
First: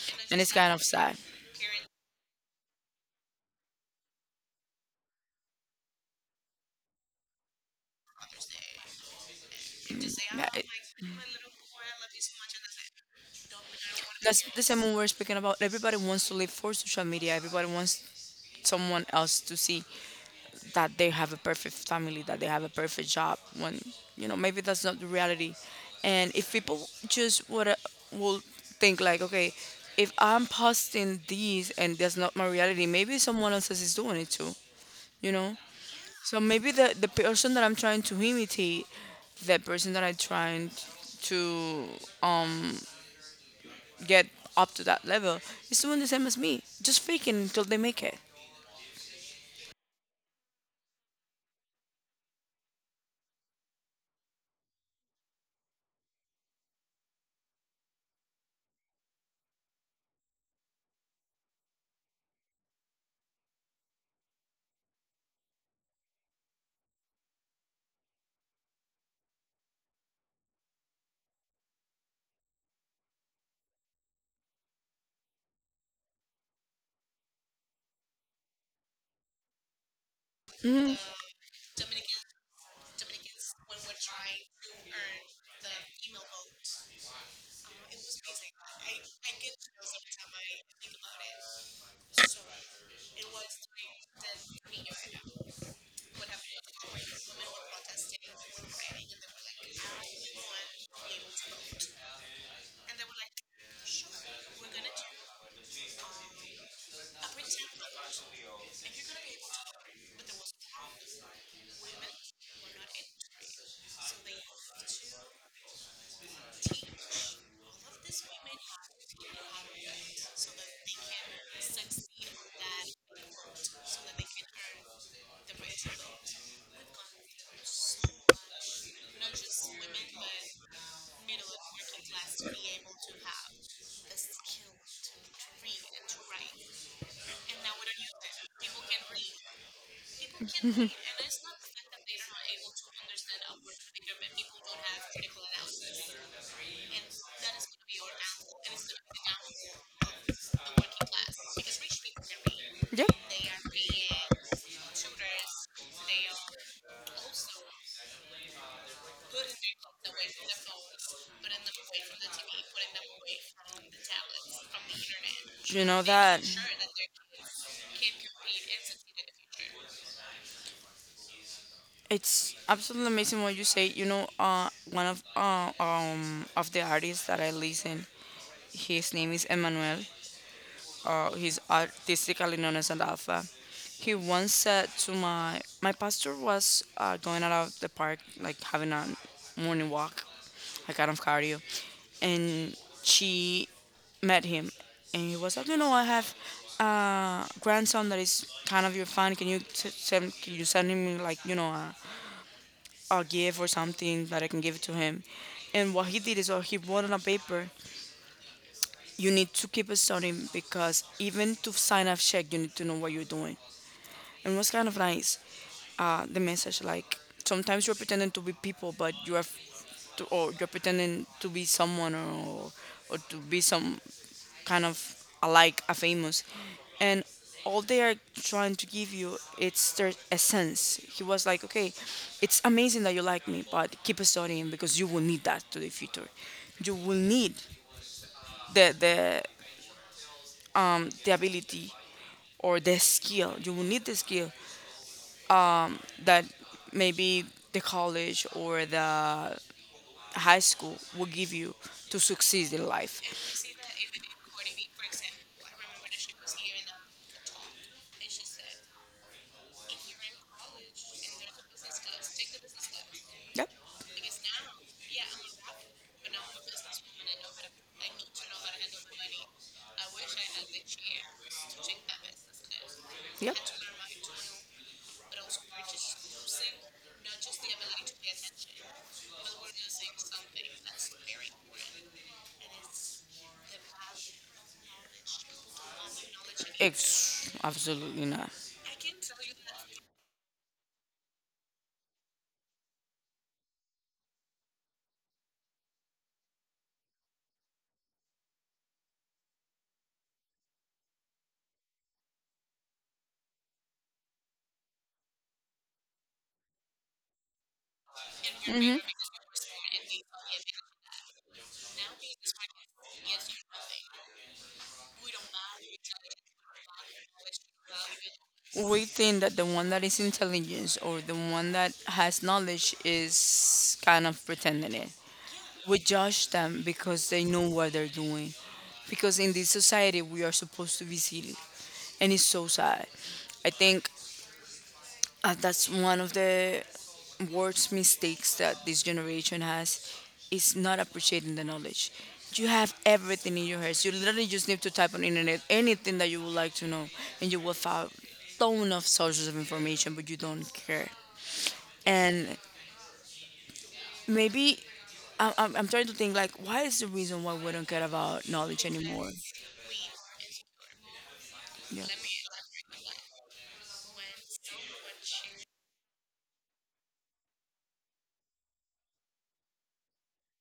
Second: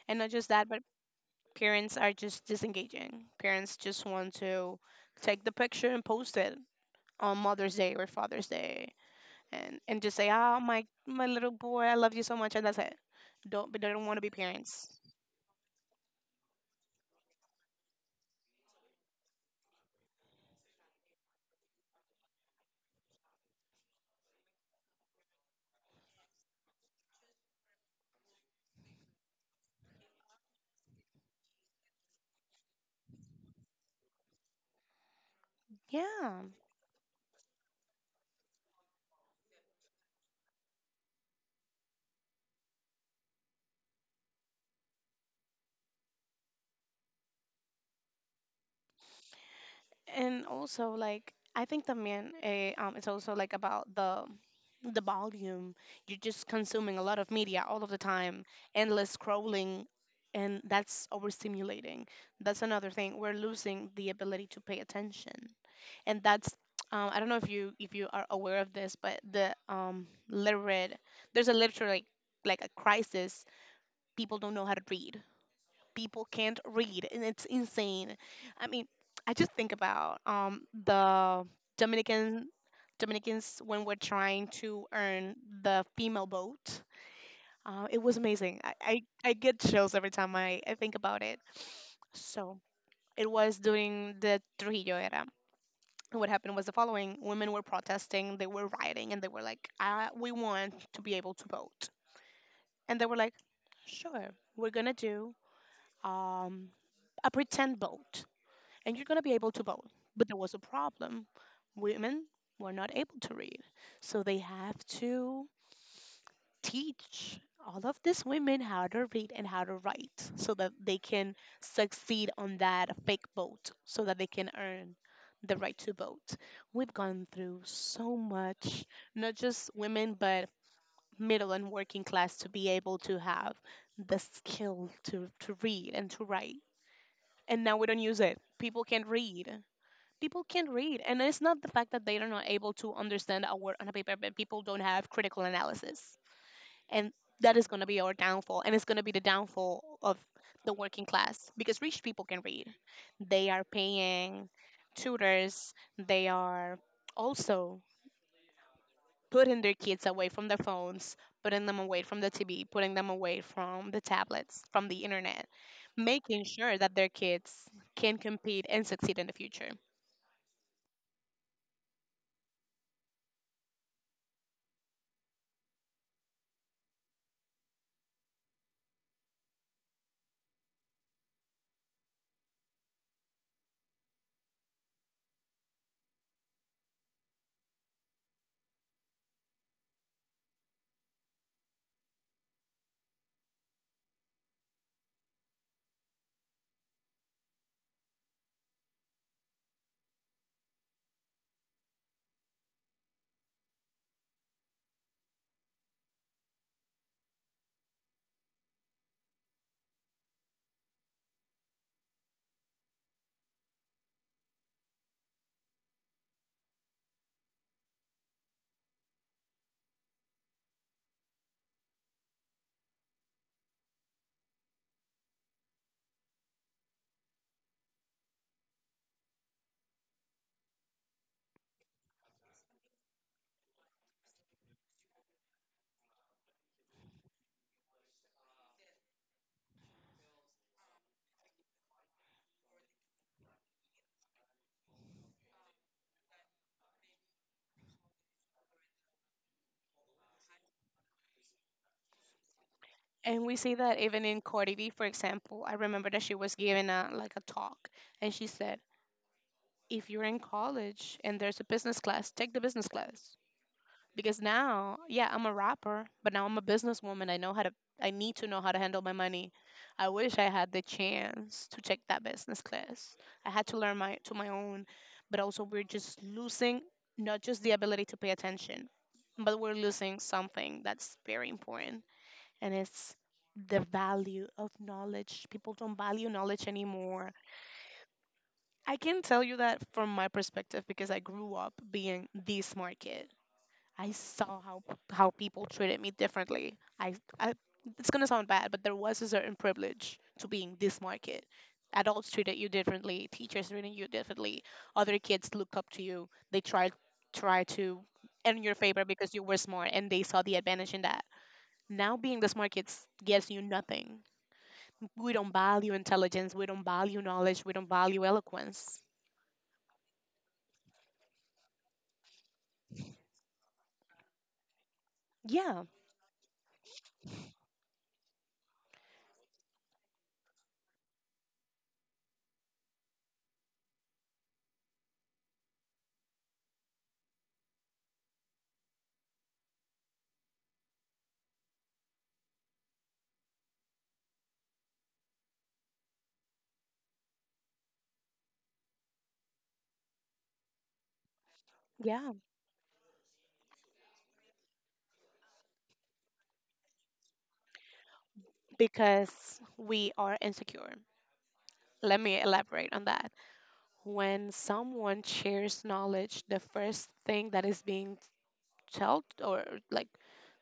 S2: And not
S1: and
S2: just
S1: it's
S2: that,
S1: kind
S2: but
S1: of sad.
S2: parents are just disengaging. Parents just want to take the picture and post it on Mother's Day or Father's Day and just
S1: Mm,
S2: say,
S1: yeah,
S2: oh, my,
S1: mm.
S2: my little boy, I love you so much. And that's it. Don't, but they don't want to be
S1: That's the same
S2: parents.
S1: one we're speaking about. Everybody wants to live for social media. Everybody wants someone else to see that they have a perfect family, that they have a perfect job. When, you know, maybe that's not the reality. And if people just would will think like, okay, if I'm posting these and that's not my reality, maybe someone else is doing it too. You know. So
S2: Yeah.
S1: maybe the person that I'm trying to imitate, that person that I'm trying to um, get up to that level is doing the same as me, just faking until they make it.
S2: And also, like, I think the man it's also like about the volume. You're just consuming a lot of media all of the time, endless scrolling, and that's overstimulating. That's another thing, we're losing the ability to pay attention. And that's I don't know if you, if you are aware of this, but there's a literature, like a crisis. People don't know how to read. People can't read, and it's insane. I mean, I just think about
S1: Hmm.
S2: the Dominican Dominicans when we're trying to earn the female vote. It was amazing. I get chills every time I think about it. So it was during the Trujillo era. And what happened was the following: women were protesting, they were rioting, and they were like, "We want to be able to vote." And they were like, "Sure, we're gonna do um, a pretend vote," and you're going to be able to vote. But there was a problem. Women were not able to read. So they have to teach all of these women how to read and how to write so that they can succeed on that fake vote, so that they can earn the right to vote. We've gone through so much, not just women, but middle and working class to be able to have the skill to read and to write. And now we don't use it. People can't read, people can read, and it's not the fact that they are not able to understand a word on a paper, but people don't have critical analysis. And that is going to be our downfall, and it's going to be the downfall of the working class, because rich people can read.
S1: Yeah,
S2: They are paying tutors. They are also putting their kids away from their phones, putting them away from the TV, putting them away from the tablets, from the internet,
S1: you know that
S2: making sure that their kids can compete and succeed in the future.
S1: it's absolutely amazing what you say. You know, one of the artists that I listen, his name is Emmanuel, or his artistically known as an. He once said to my pastor was going out of the park, like having a morning walk, like kind of cardio, and she met him, and he was like, you know, I have a grandson that is kind of your fan. Can you s- send can you send him, like, you know, a gift or something that I can give it to him? And what he did is, he wrote on a paper, you need to keep it studying because even to sign off check you need to know what you're doing. And what's kind of nice, the message, like, sometimes you're pretending to be people, but you have, to, or you're pretending to be someone, or to be some kind of alike a famous, and all they are trying to give you it's their essence. He was like, okay, it's amazing that you like me, but keep studying because you will need that to the future. You will need the the the ability or the skill. You will need the skill that maybe the college or the high school will give you to succeed in life.
S2: And we see that even in Cardi B, for example. I remember that she was giving a, like, a talk, and she said, if you're in college and there's a business class, take the business class. Because now, yeah, I'm a rapper, but now I'm a businesswoman. I need to know how to handle my money. I wish I had the chance to take that business class. I
S1: Yep. Yep.
S2: had to learn my to my own, but also we're just losing not just the ability to pay attention, but we're losing something that's very important, and it's the value of knowledge. People don't value knowledge anymore.
S1: Absolutely not.
S2: I can tell you that from my perspective, because I grew up being the smart kid. I saw how people treated me differently. I— it's gonna sound bad, but there was a certain privilege to being the smart kid. Adults treated you differently, teachers treated you differently, other kids looked up to you. They tried try to earn your favor because you were smart and they saw the advantage in that. Now being the smart kids gets you nothing. We don't value intelligence. We don't value knowledge. We don't value eloquence.
S1: We think that the one that is intelligent or the one that has knowledge is kind of pretending it.
S2: Yeah,
S1: We judge them because they know what they're doing. Because in this society, we are supposed to be silly. And it's so sad. I think that's one of the worst mistakes that this generation has is not appreciating the knowledge. You have everything in your hands. You literally just need to type on internet anything that you would like to know, and you will find ton of sources of information, but you don't care.
S2: yeah,
S1: And maybe I'm trying to think like, why is the reason why we don't care about knowledge anymore?
S2: because we are insecure.
S1: Yeah,
S2: Let me elaborate on that. When someone shares knowledge, the first thing that is being told, or, like,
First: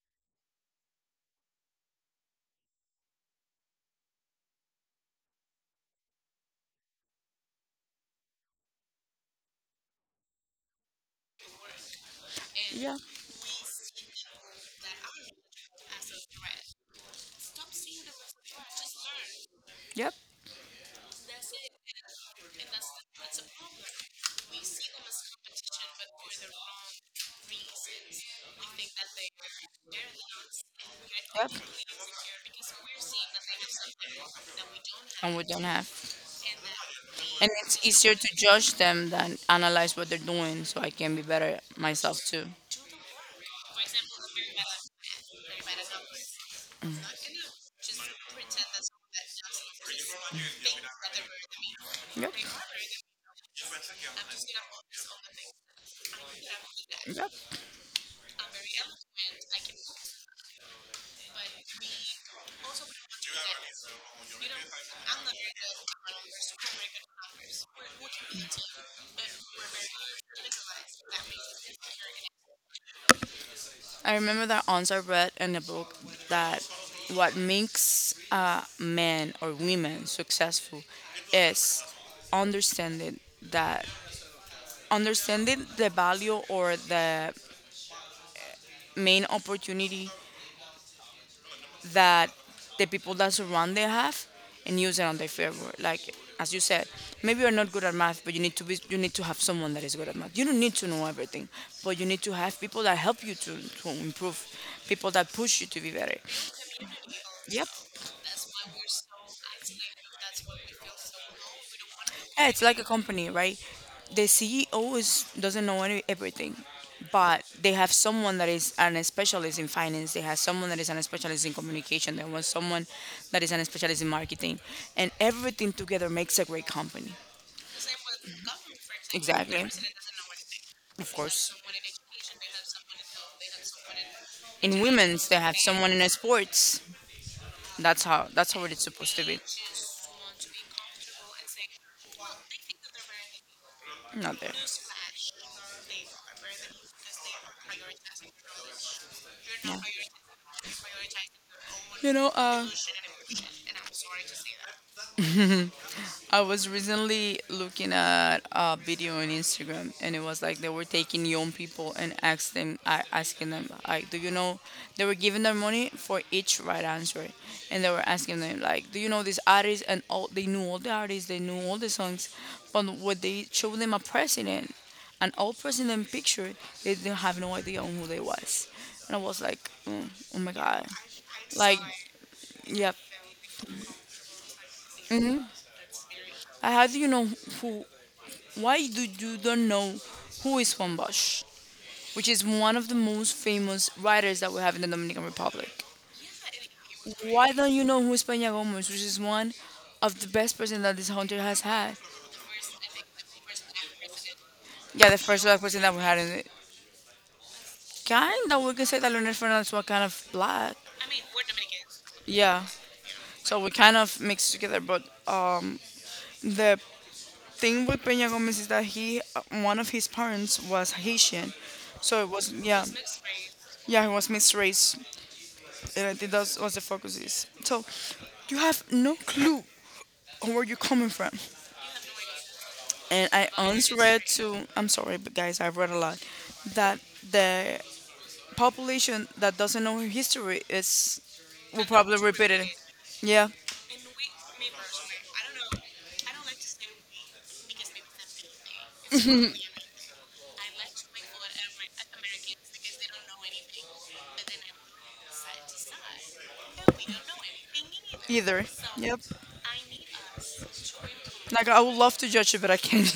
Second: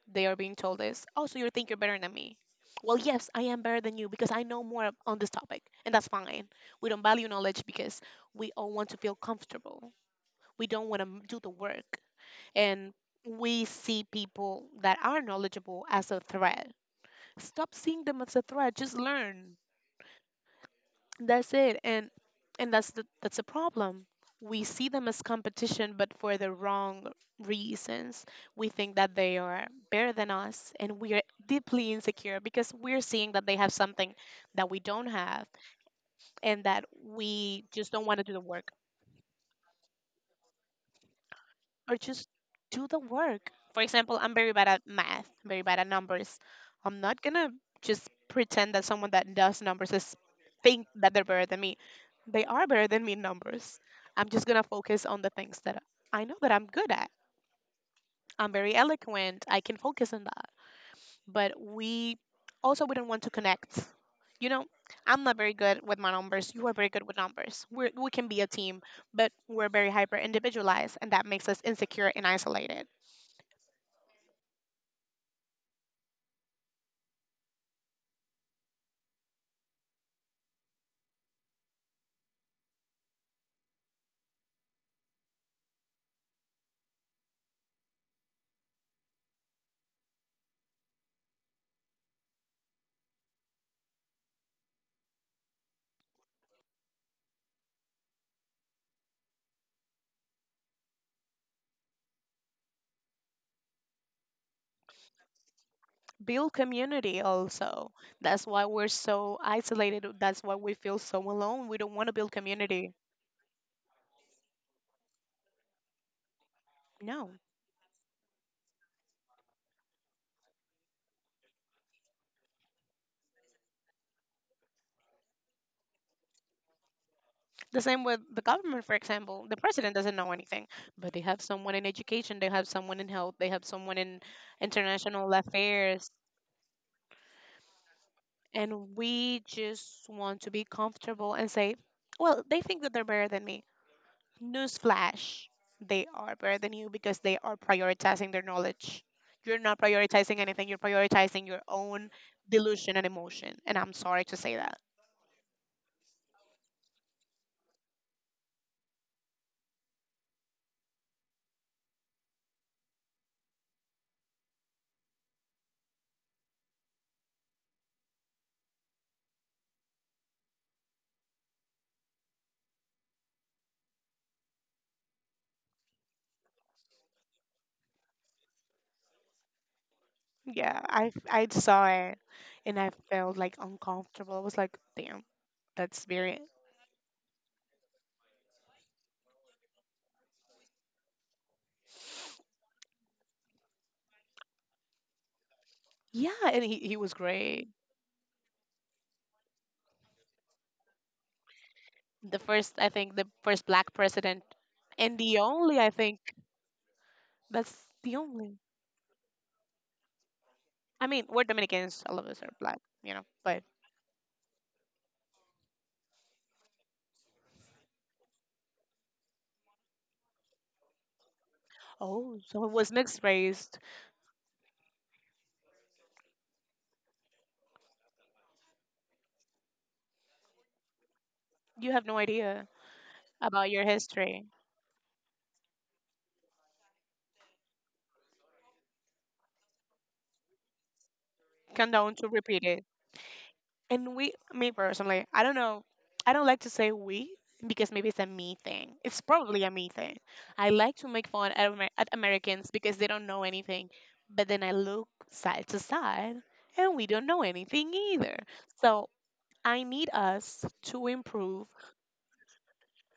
S2: they are being told, is, oh, so you think you're better than me. Well, yes, I am better than you because I know more on this topic, and that's fine. We don't value knowledge because we all want to feel comfortable. We don't want to do the work. And
S1: yeah,
S2: we see people that are knowledgeable as a threat. Stop seeing them as a threat. Just learn.
S1: yep.
S2: That's it. And that's
S1: The,
S2: a problem. We see them as competition, but for the wrong reasons. We think that they are better than us, and we are
S1: we're yep.
S2: deeply insecure because we're seeing that they have something that we don't
S1: And we
S2: have,
S1: don't have.
S2: and that
S1: And
S2: we
S1: it's
S2: just don't
S1: easier
S2: want to
S1: to
S2: do the work.
S1: judge them than analyze what they're doing so I can be better
S2: Or
S1: myself
S2: just
S1: too.
S2: do the work. For example, I'm very bad at math, very bad at numbers. I'm not gonna just pretend that someone that does numbers is— think that they're better than me.
S1: Yep.
S2: They are better than me in numbers. I'm just gonna focus on the things that I know that I'm good at.
S1: Yep.
S2: I'm very eloquent. I can focus on that. But we also wouldn't want to connect. You know, I'm not very good with my numbers. You are very good with numbers. We can be a team, but we're very hyper individualized, and that makes us insecure and isolated.
S1: I remember that once I read in a book that what makes men or women successful is understanding that understanding the value or the main opportunity that the people that surround them have and use it on their favor. Like as you said, maybe you're not good at math, but you need to have someone that is good at math. You don't need to know everything, but you need to have people that help you to improve, people that push you to be better.
S2: Build community
S1: Yep.
S2: also. That's why we're so isolated. That's why we feel so alone. We don't want to build
S1: Yeah, it's like a
S2: community.
S1: company, right? The CEO is doesn't know everything,
S2: No.
S1: but they have someone that is an specialist in finance. They have someone that is an specialist in communication. There was someone that is an specialist in marketing, and everything together makes a great company.
S2: The same with the government, for example. The
S1: Exactly.
S2: president doesn't know anything, but
S1: Of
S2: they have
S1: course.
S2: someone in education, they have someone in health, they have someone in
S1: In women's,
S2: international
S1: they have someone in
S2: affairs.
S1: sports. That's how it's
S2: And
S1: supposed to be.
S2: we just want to be comfortable and say, well, they think that they're better than me.
S1: Not there.
S2: Newsflash, they are better than you because they are prioritizing their knowledge. You're
S1: No.
S2: not prioritizing anything, you're prioritizing your own
S1: You know, uh,
S2: delusion and emotion. And I'm sorry to say that.
S1: I was recently looking at a video on Instagram, and it was like they were taking young people and asked them, I asking them, like, do you know? They were giving them money for each right answer, and they were asking them, like, do you know this artist? And all they knew all the artists, they knew all the songs, but when they showed them a president, an old president picture, they didn't have no idea on who they was, and I was like, mm, oh my
S2: Yeah,
S1: god,
S2: I, I
S1: like,
S2: saw it, and I
S1: yeah.
S2: felt like uncomfortable. I was like, damn,
S1: Hmm.
S2: that's very.
S1: Like, how do you know who Why do you don't know who is Juan Bosch, which is one of the most famous writers that we have in the Dominican Republic?
S2: Yeah, and he was
S1: Why
S2: great.
S1: don't you know who is Peña Gomez, which is one of the best presidents that this country has had?
S2: The first, I think, the first black president,
S1: Yeah, the
S2: and the
S1: first black
S2: only,
S1: president
S2: I
S1: that we had in
S2: think,
S1: it.
S2: that's the
S1: Kind
S2: only.
S1: of, we can say that Leonel Fernandez was kind of black.
S2: I mean, we're Dominicans, all of us are
S1: Yeah,
S2: black, you know,
S1: so
S2: but
S1: we kind of mixed together. But the thing with Peña Gomez is that one of his parents was Haitian, so it
S2: oh,
S1: was
S2: so it
S1: yeah,
S2: was mixed race.
S1: yeah, he was mixed race. And I think that's what the focus is. So you have no clue on where you're coming from.
S2: You have no idea
S1: And I
S2: about your
S1: once read
S2: history.
S1: to I'm sorry, but guys, I've read a lot that the population that doesn't know history is will
S2: Condone
S1: probably
S2: to
S1: repeat
S2: repeat
S1: it.
S2: it.
S1: Yeah.
S2: And we, me personally, I don't know. I don't like to say we because maybe it's a me thing. It's probably a me thing. I like to make fun at, at Americans because they don't know anything. But then I look side to side, and we don't know anything either.
S1: Either.
S2: So
S1: Yep.
S2: I need us to improve—
S1: Like I would love to judge it, but I can't.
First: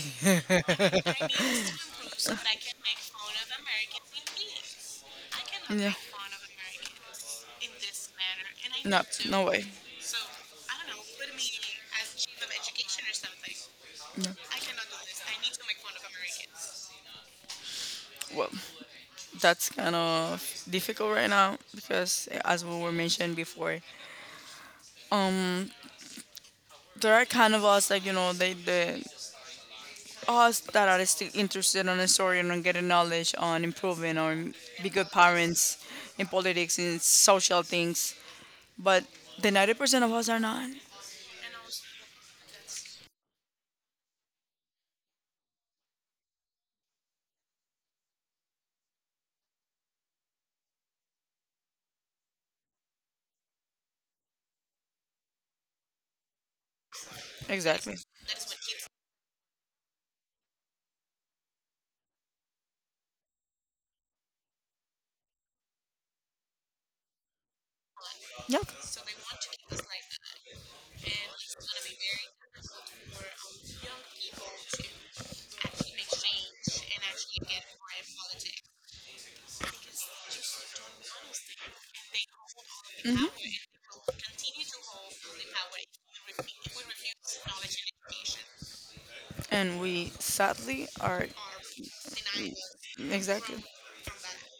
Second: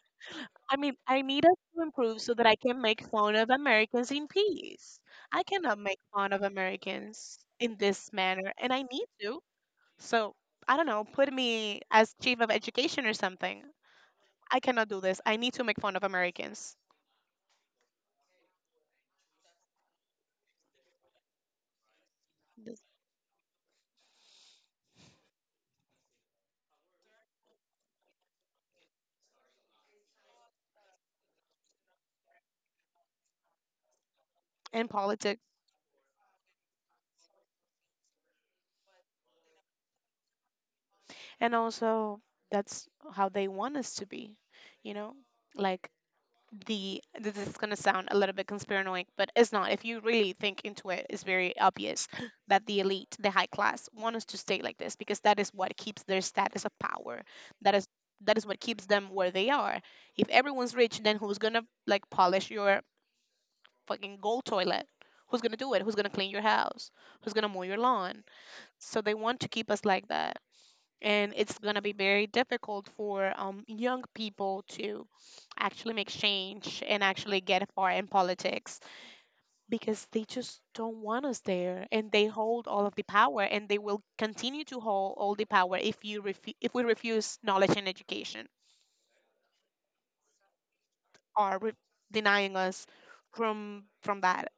S2: I mean, I need us to improve so that I can make fun of Americans in peace. I cannot
S1: Yeah.
S2: make fun of Americans in this manner, and I
S1: No,
S2: need to.
S1: no way.
S2: So, I don't know, put me as chief of education or something.
S1: No.
S2: I cannot do this. I need to make fun of Americans.
S1: Well, that's kind of difficult right now because, as we
S2: This-
S1: were mentioned before, um, there are kind of us like the us that are still interested on a story and on getting knowledge on improving on
S2: in
S1: be good
S2: politics.
S1: parents in politics in social things, but the 90% of us are not.
S2: And also, that's how they want us to be, you know? Like, the this is going to sound a little bit conspiranoid, but it's not. If you really think into it, it's very obvious (gasps) that the elite, the high class, want us to stay like this because that is what keeps their status of power. that is
S1: Exactly.
S2: that is what keeps them where they are. If everyone's rich, then who's going to, like, polish your fucking gold toilet? Who's going to do it? Who's going to clean your house? Who's going to mow your lawn?
S1: Yep.
S2: So they want to keep us like that, and it's going to be very difficult for young people to actually make change and actually get far in politics, because they just don't want us there, and they hold all of the
S1: Mm-hmm.
S2: power, and they will continue to hold all the power if we refuse knowledge and education,
S1: And we sadly are
S2: or re- denying us
S1: exactly.
S2: from that.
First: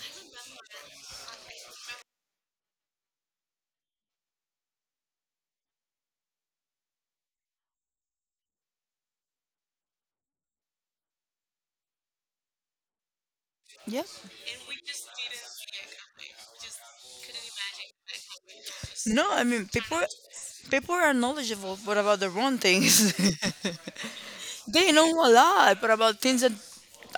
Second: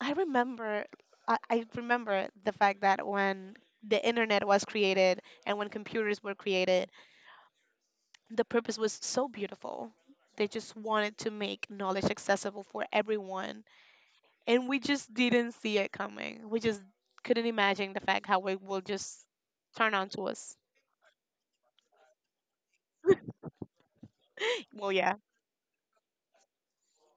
S2: I remember I, I remember the fact that when the internet was created and when computers were created, the purpose was so beautiful. They just wanted to make knowledge accessible for everyone.
S1: Yeah.
S2: And we just didn't see it coming. We just couldn't imagine the fact how it will just
S1: No, I mean,
S2: turn
S1: people
S2: on to us.
S1: people are knowledgeable, but about the wrong things. (laughs) They
S2: Well,
S1: know
S2: yeah,
S1: a lot but about things that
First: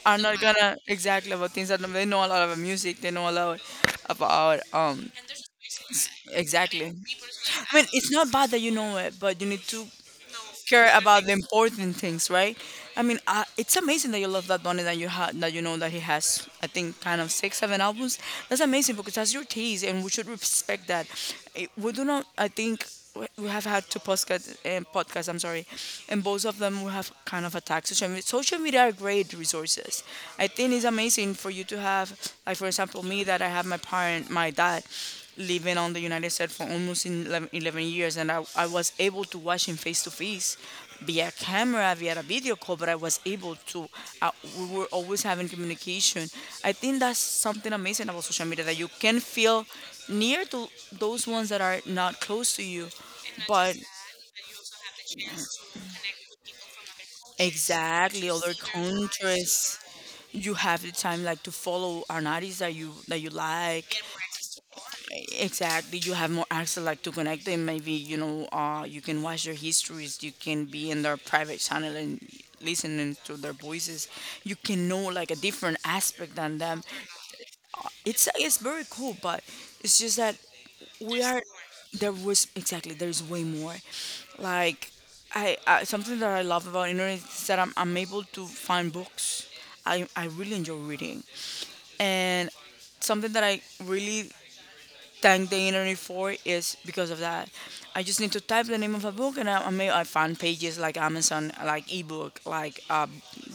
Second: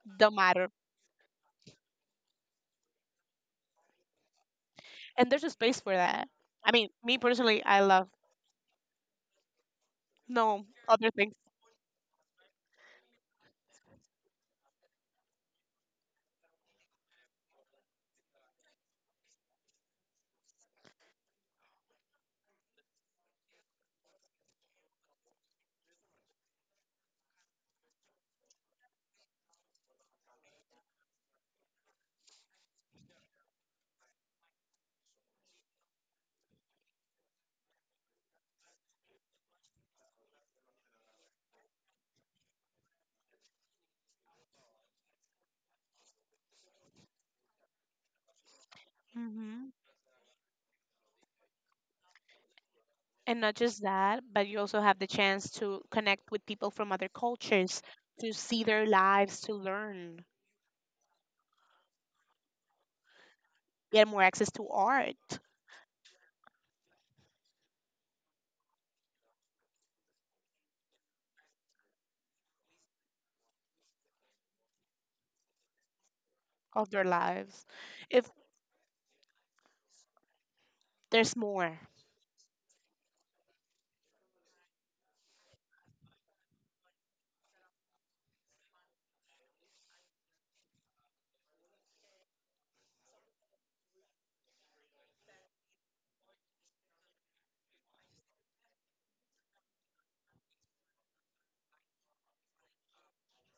S1: are
S2: the
S1: not
S2: matter.
S1: gonna exactly, about things that they know a lot about music, they know a lot about
S2: And there's a space for that. I
S1: exactly.
S2: mean, me personally,
S1: I
S2: I
S1: mean,
S2: love
S1: it's not bad that you know it, but you need to
S2: no
S1: care
S2: other
S1: about the
S2: things.
S1: important things, right? I mean, it's amazing that you love that Bunny that you had that you know that he has. I think kind of six, seven albums. That's amazing because that's your taste, and we should respect that. We do not. I think we have had two podcasts. I'm sorry, and both of them we have kind of attacked social media. Social media are great resources. I think it's amazing for you to have, like for example, me that I have my dad living on the United States for almost 11 eleven years, and I was able to watch him face to face via camera, via a video call, but I was uh, we were always having communication. I think that's something amazing about social media, that you can feel
S2: Hmm.
S1: near to those ones that are not close to you,
S2: And not
S1: but
S2: just that, but you also have the chance to connect with people from other cultures,
S1: exactly,
S2: to
S1: other
S2: see their lives, to
S1: countries.
S2: learn,
S1: You have the time like to follow an artist that you like,
S2: get more access to art
S1: exactly. You have more access, like, to connect them, maybe you can watch their histories, you can be in their private channel and listening to their voices. You can know like a different aspect than them.
S2: of their lives. If
S1: It's very cool, but it's just that we
S2: There's
S1: are
S2: more.
S1: there was exactly, there's way more. Like, I something that I love about internet is that I'm able to find books. I really enjoy reading, and something that I really thank the internet for is because of that. I just need to type the name of a book, and I find pages like Amazon, like ebook, like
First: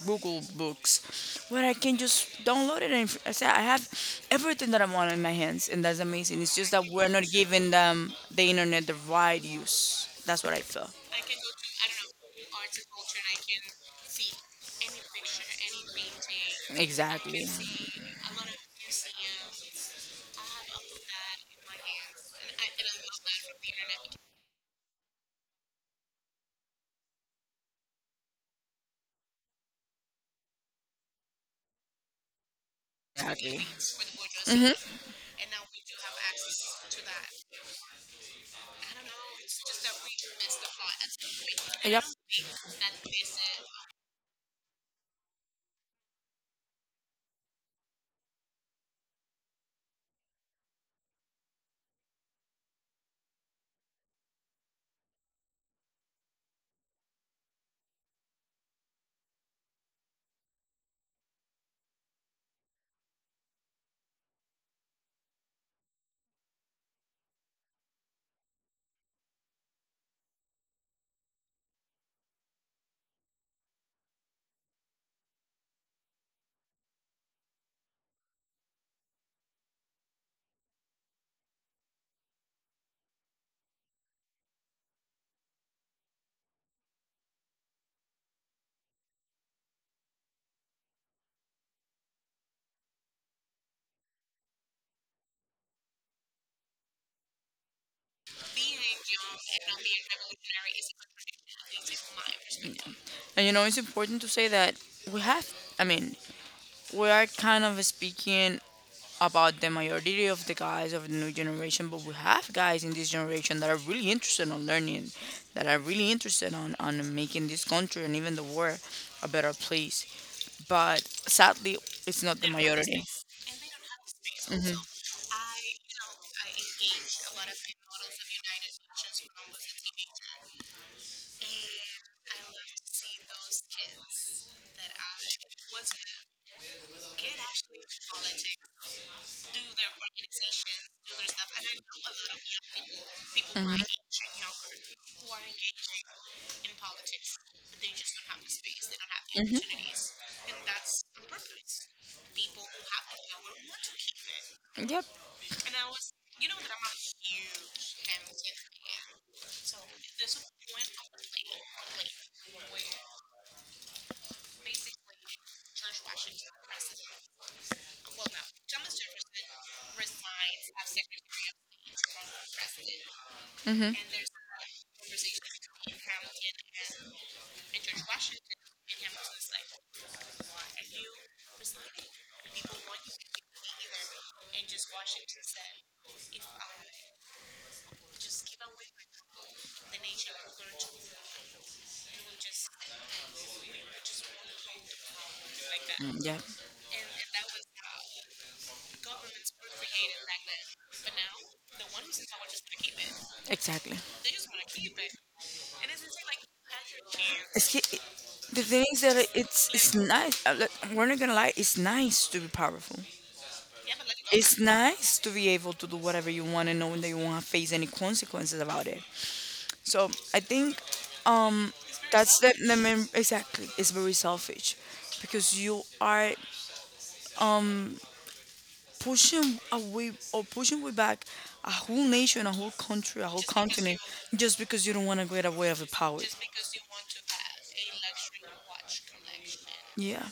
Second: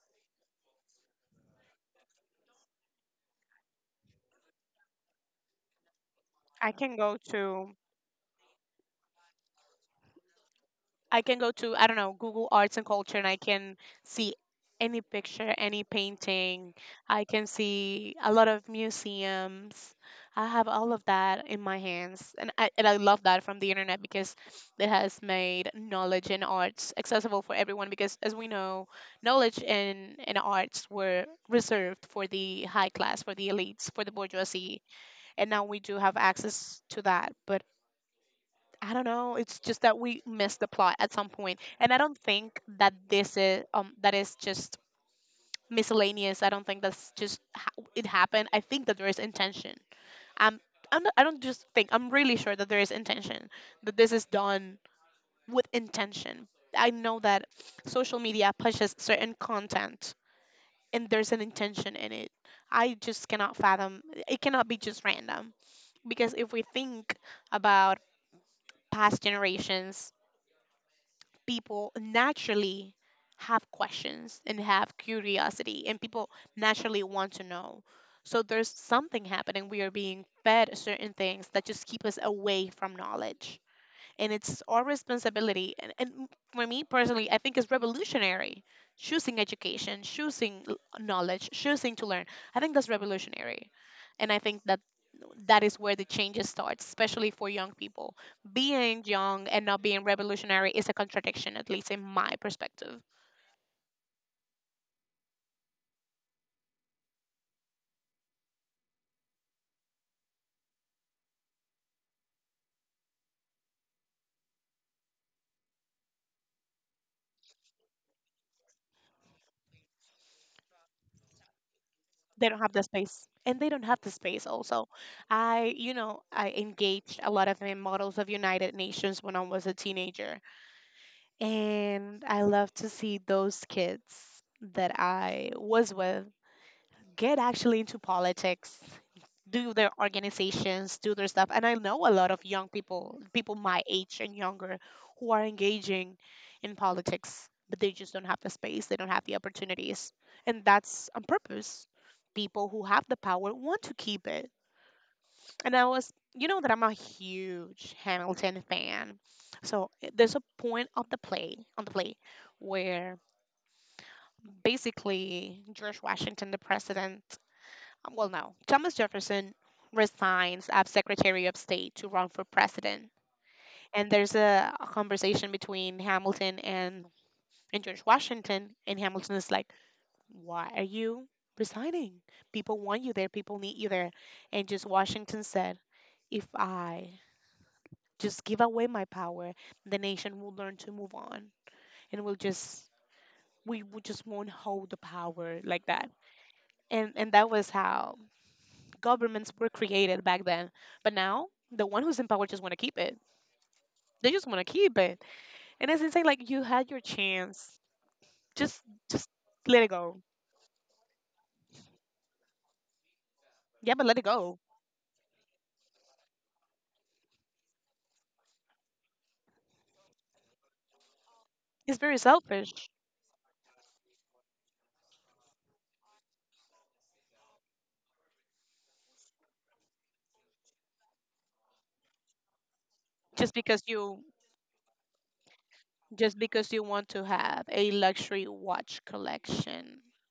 S1: Google Books, where I can just download it. And I say I have everything that I want in my hands, and that's amazing. It's
S2: I
S1: just that
S2: can
S1: we're
S2: go
S1: not giving
S2: to
S1: them the internet the right use. That's what I feel.
S2: I can go to, I don't know, Google Arts and Culture, and I can see any picture, any painting. I
S1: Exactly.
S2: can see a lot of museums. I have all of that in my hands, and I love that from the internet because it has made knowledge and arts accessible for everyone. Because as we know, knowledge and arts were reserved for the high class, for the
S1: Exactly.
S2: elites, for the
S1: Mhm.
S2: bourgeoisie, and now we do have access to that. But I don't know. It's just that we missed the plot at some point, and I
S1: Yep.
S2: don't think that this is— that is just miscellaneous. I don't think that's just it happened. I think that there is intention. I'm I'm not, I don't just think. I'm really sure that there is intention. That this is done with intention. I know that social media pushes certain content, and there's an intention in it. I just cannot fathom. It cannot be just random, because if we think about past generations, people naturally have questions and have curiosity, and people naturally want to know. So there's something happening. We are being fed certain things that just keep us away from knowledge, and it's our responsibility, and for me personally, I think it's revolutionary: choosing education, choosing knowledge, choosing to learn. I think that's revolutionary, and I think that that is where the changes starts, especially for young people. Being young and not being revolutionary is a contradiction, at least in my perspective.
S1: It's important to say that we have, I mean, we are kind of speaking about the majority of the guys of the new generation, but we have guys in this generation that are really interested on learning, that are really interested on making this country and even the world a better place. But sadly, it's not the
S2: They don't have the
S1: majority.
S2: space, and they don't have the space also. I you know i engaged a lot of in models of United Nations when I was a teenager, and I love to see those kids that I was with get actually into politics, do their organizations, do their stuff. And I know a lot of young people, people my age and younger, who are engaging in politics, but they just don't have the space, they don't have the opportunities. And that's on purpose. People who have the power want to keep it.
S1: Yep.
S2: And I was, you know, that I'm a huge Hamilton fan. So there's a point of the play, on the play, where basically George Washington, the president— well, no. Thomas Jefferson resigns as Secretary of State to run for president.
S1: Mm-hmm.
S2: And there's a conversation between Hamilton and George Washington. And Hamilton is like, why are you resigning? People want you there. People need you there. And just Washington said, if I just give away my power, the nation will learn to move on. And we will just won't hold the power like that.
S1: Yeah.
S2: And that was how governments were created back then. But now, the one who's in power just want to keep it.
S1: Exactly.
S2: They just want to keep it, and it's insane. Like you had your
S1: It's,
S2: chance,
S1: ki- it, the
S2: just
S1: thing is that
S2: just
S1: it's
S2: let it
S1: it's
S2: go.
S1: nice. Like, we're not gonna lie. It's nice to be powerful.
S2: Yeah, but let it
S1: It's
S2: go.
S1: nice to be able to do whatever you want and knowing that you won't face any consequences about it. So I think um,
S2: It's very
S1: that's the
S2: selfish.
S1: main, exactly. It's very selfish because you are pushing away or pushing way back a whole nation, a whole country, a whole
S2: Just because
S1: continent
S2: you
S1: just because you don't want to get away of the power.
S2: just because you want to have a luxury watch collection.
S1: Yeah,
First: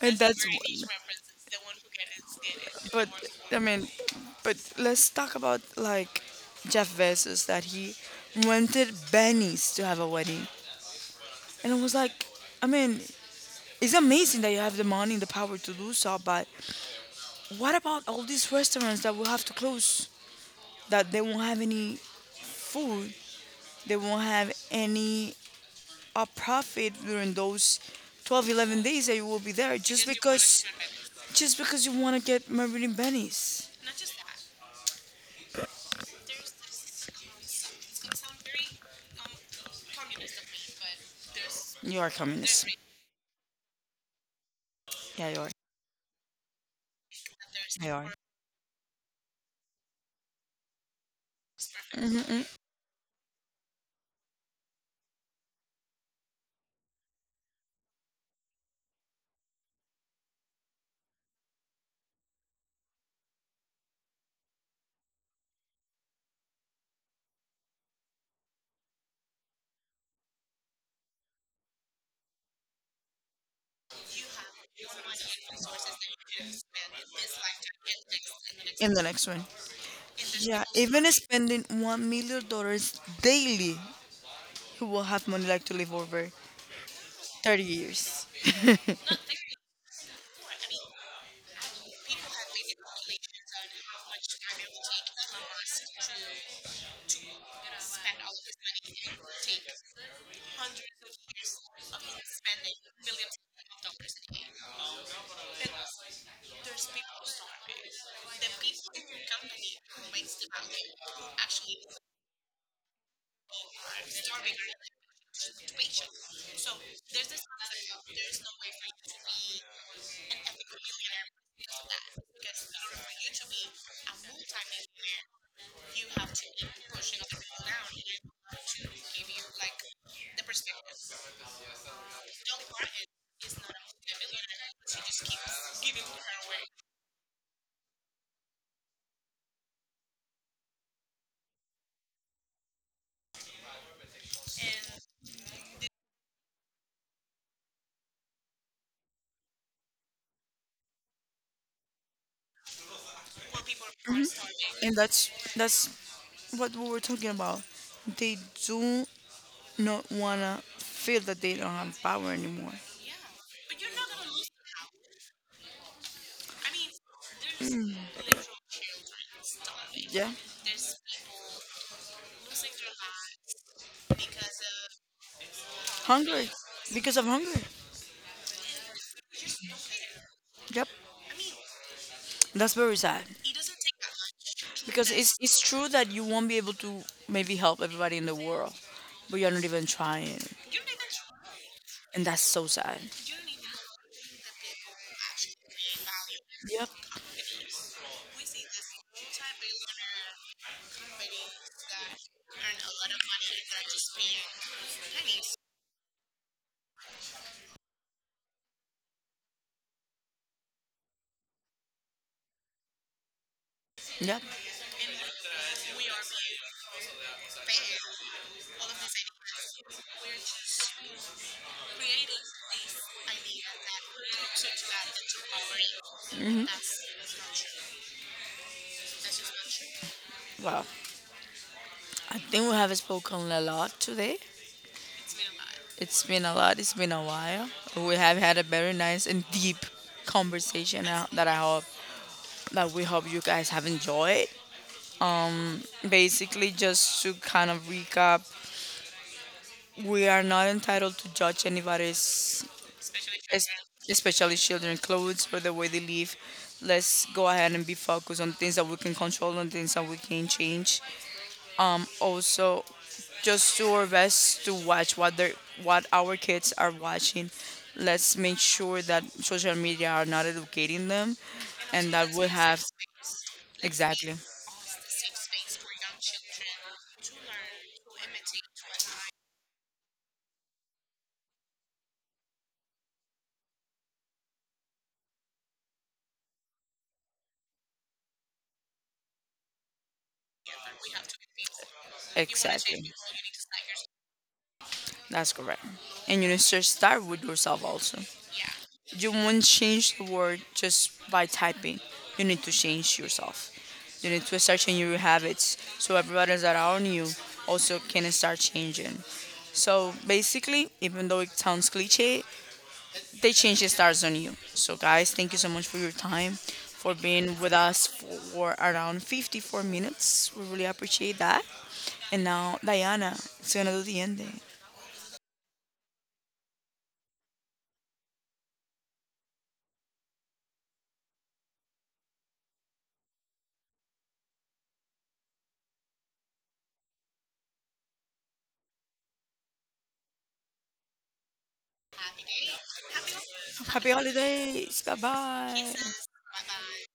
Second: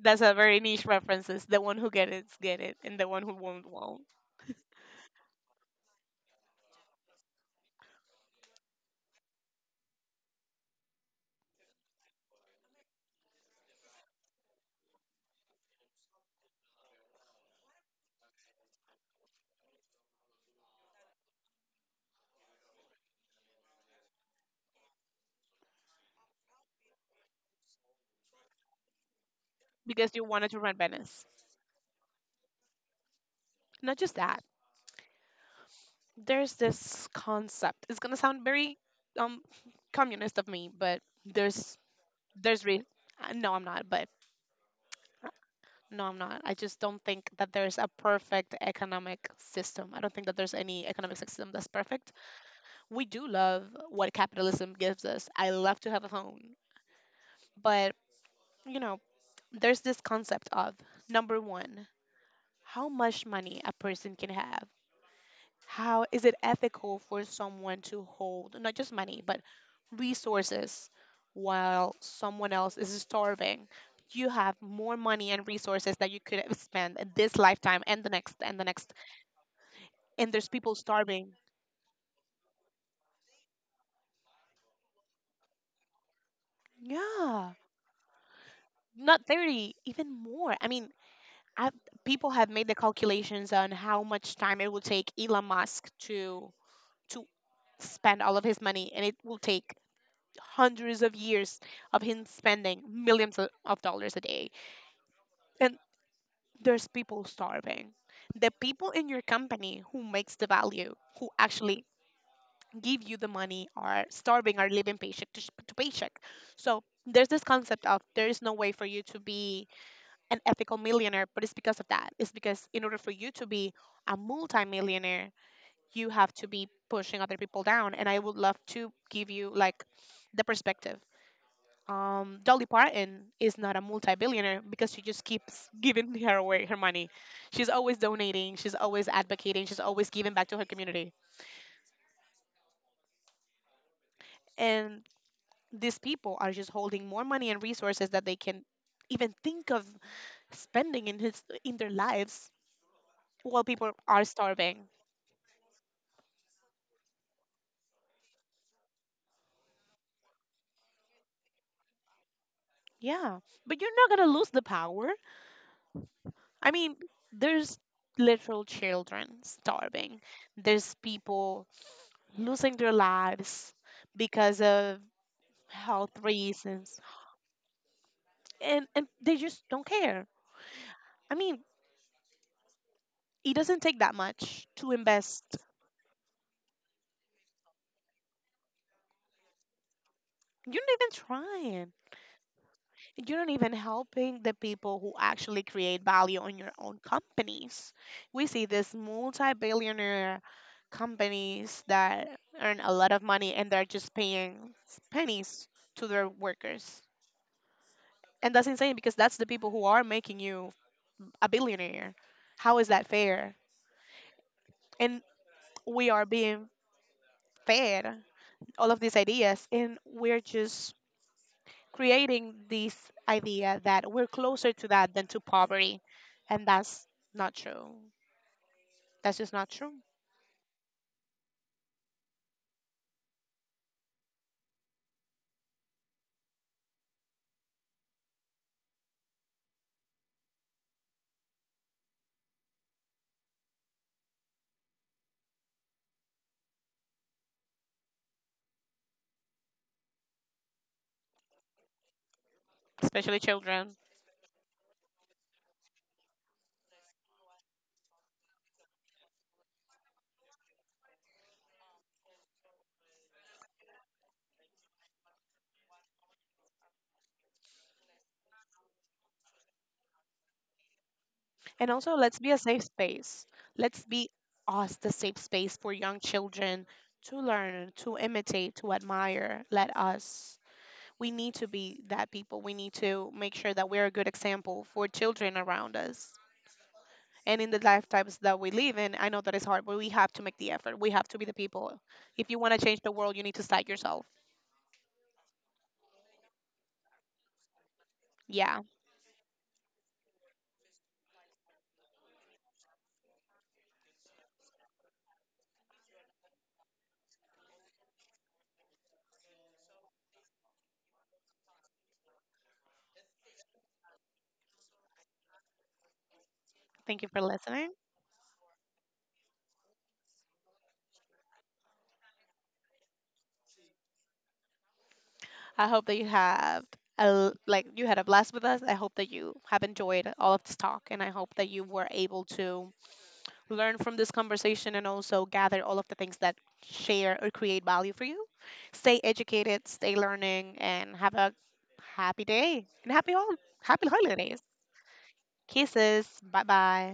S1: and
S2: a
S1: that's
S2: very niche
S1: one.
S2: references. The one who get it, and the
S1: But
S2: one who
S1: I
S2: won't,
S1: mean,
S2: won't.
S1: but let's talk about like Jeff Bezos that he wanted Benny's to have a wedding, and it was like, I mean, it's amazing that you have the money and the power to do so, but what about all these restaurants that will have to close? That they won't have any food, they won't have any profit during those 11 days that you will be there just
S2: Because you wanted to
S1: because
S2: run Venice.
S1: you want to get married in.
S2: Not just that. There's this concept. It's gonna sound very um communist of me, but there's
S1: You are
S2: there's
S1: communist.
S2: re- no, I'm not. But
S1: Yeah,
S2: uh,
S1: you are.
S2: no, I'm not. I just don't think that there's
S1: Yeah,
S2: a
S1: you are.
S2: perfect economic system. I don't think that there's any economic system that's perfect.
S1: Mm-hmm.
S2: We do love what capitalism gives us. I love to have a phone, but you know, there's this concept of number one, how much money a person can have. How is it ethical for someone to hold not just money, but resources while someone else is starving? You have more money and resources that you could have spent in this lifetime and the next and the
S1: In
S2: next.
S1: the next one.
S2: And there's
S1: Yeah,
S2: people
S1: even
S2: starving.
S1: spending $1 million daily, he will have money like to live over
S2: Yeah,
S1: 30 years.
S2: not 30, even more. I've, People have made the calculations on how much time it will take Elon Musk to to spend all of his money, and it will take hundreds of years of him spending millions of dollars a day. And there's people starving. The people in your company who makes the value, who actually give you the money, are starving, are living paycheck to paycheck. So there's this concept of there is no way for you to be an ethical millionaire, but it's because of that, it's because in order for you to be a multimillionaire, you have to be pushing other people down. And I would love to give you like the perspective. Dolly Parton is not a multi-billionaire because she just keeps (laughs) giving her away her money. She's always donating. She's always advocating. She's always giving back to her community. And these people are just holding more money and resources that they can even think of spending in his in their lives while people are starving.
S1: And that's what we were talking about. They do not wanna feel that they don't have power anymore.
S2: Yeah, but you're not gonna lose the power. I mean, there's literal children starving.
S1: Yeah,
S2: There's people losing their lives because of health
S1: hunger,
S2: reasons,
S1: because of hunger.
S2: and they just don't care.
S1: Yep,
S2: I mean,
S1: that's very sad.
S2: it doesn't take that much to
S1: Because it's
S2: invest.
S1: it's true that you won't be able to maybe help everybody in the world, but you're not even trying,
S2: You're not even trying.
S1: and that's so sad.
S2: You're not even helping the people who actually create value on your
S1: Yep,
S2: own companies. We see these multi-billionaire companies that earn a lot of money and they're just paying pennies to their workers, and that's insane because that's the people who are making you a billionaire. How is that fair?
S1: yep.
S2: And we are being fed all of these ideas, and we're just creating this idea that we're closer to that than to poverty, and that's not true. That's just not true.
S1: Well, I think we have spoken a lot today. It's been a lot. It's been a while. We have had a very nice and deep conversation that we hope you guys have enjoyed. Basically, just to kind of recap, we are not entitled to judge anybody's,
S2: Especially
S1: es-
S2: children.
S1: especially children clothes or the way they live. Let's go ahead and be focused on things that we can control and things that we can change. Also, just do our best to watch what our kids are watching. Let's make sure that social media are not educating them
S2: And
S1: and
S2: also,
S1: that
S2: let's
S1: we
S2: be a
S1: have
S2: safe space. Let's be
S1: exactly.
S2: us the safe space for young children to learn, to imitate, to admire. Let us, we need to be that people. We need to make sure that we're a good example for children around us, and in the lifetimes that we live in. I know that it's hard, but we have to make the effort. We have to be the people. If you want to change the
S1: Exactly.
S2: world, you need to start yourself.
S1: That's correct. And you need to start with yourself also.
S2: Yeah,
S1: You won't change the world just by typing. You need to change yourself. You need to start changing your habits so everybody that are on you also can start changing. So basically, even though it sounds cliche, they change the stars on you. So guys, thank you so much for your time, for
S2: thank you for
S1: being with
S2: listening.
S1: us for around 54 minutes. We really appreciate that. And now Diana, it's gonna do the ending.
S2: I hope that you have like you had a blast with us. I hope that you have enjoyed all of this talk, and I hope that you were able to learn from this conversation and also gather all of the things that share or create value for you. Stay educated, stay learning, and have a happy day and happy
S1: Happy
S2: holidays.
S1: holidays. Bye-bye.
S2: Kisses, bye bye.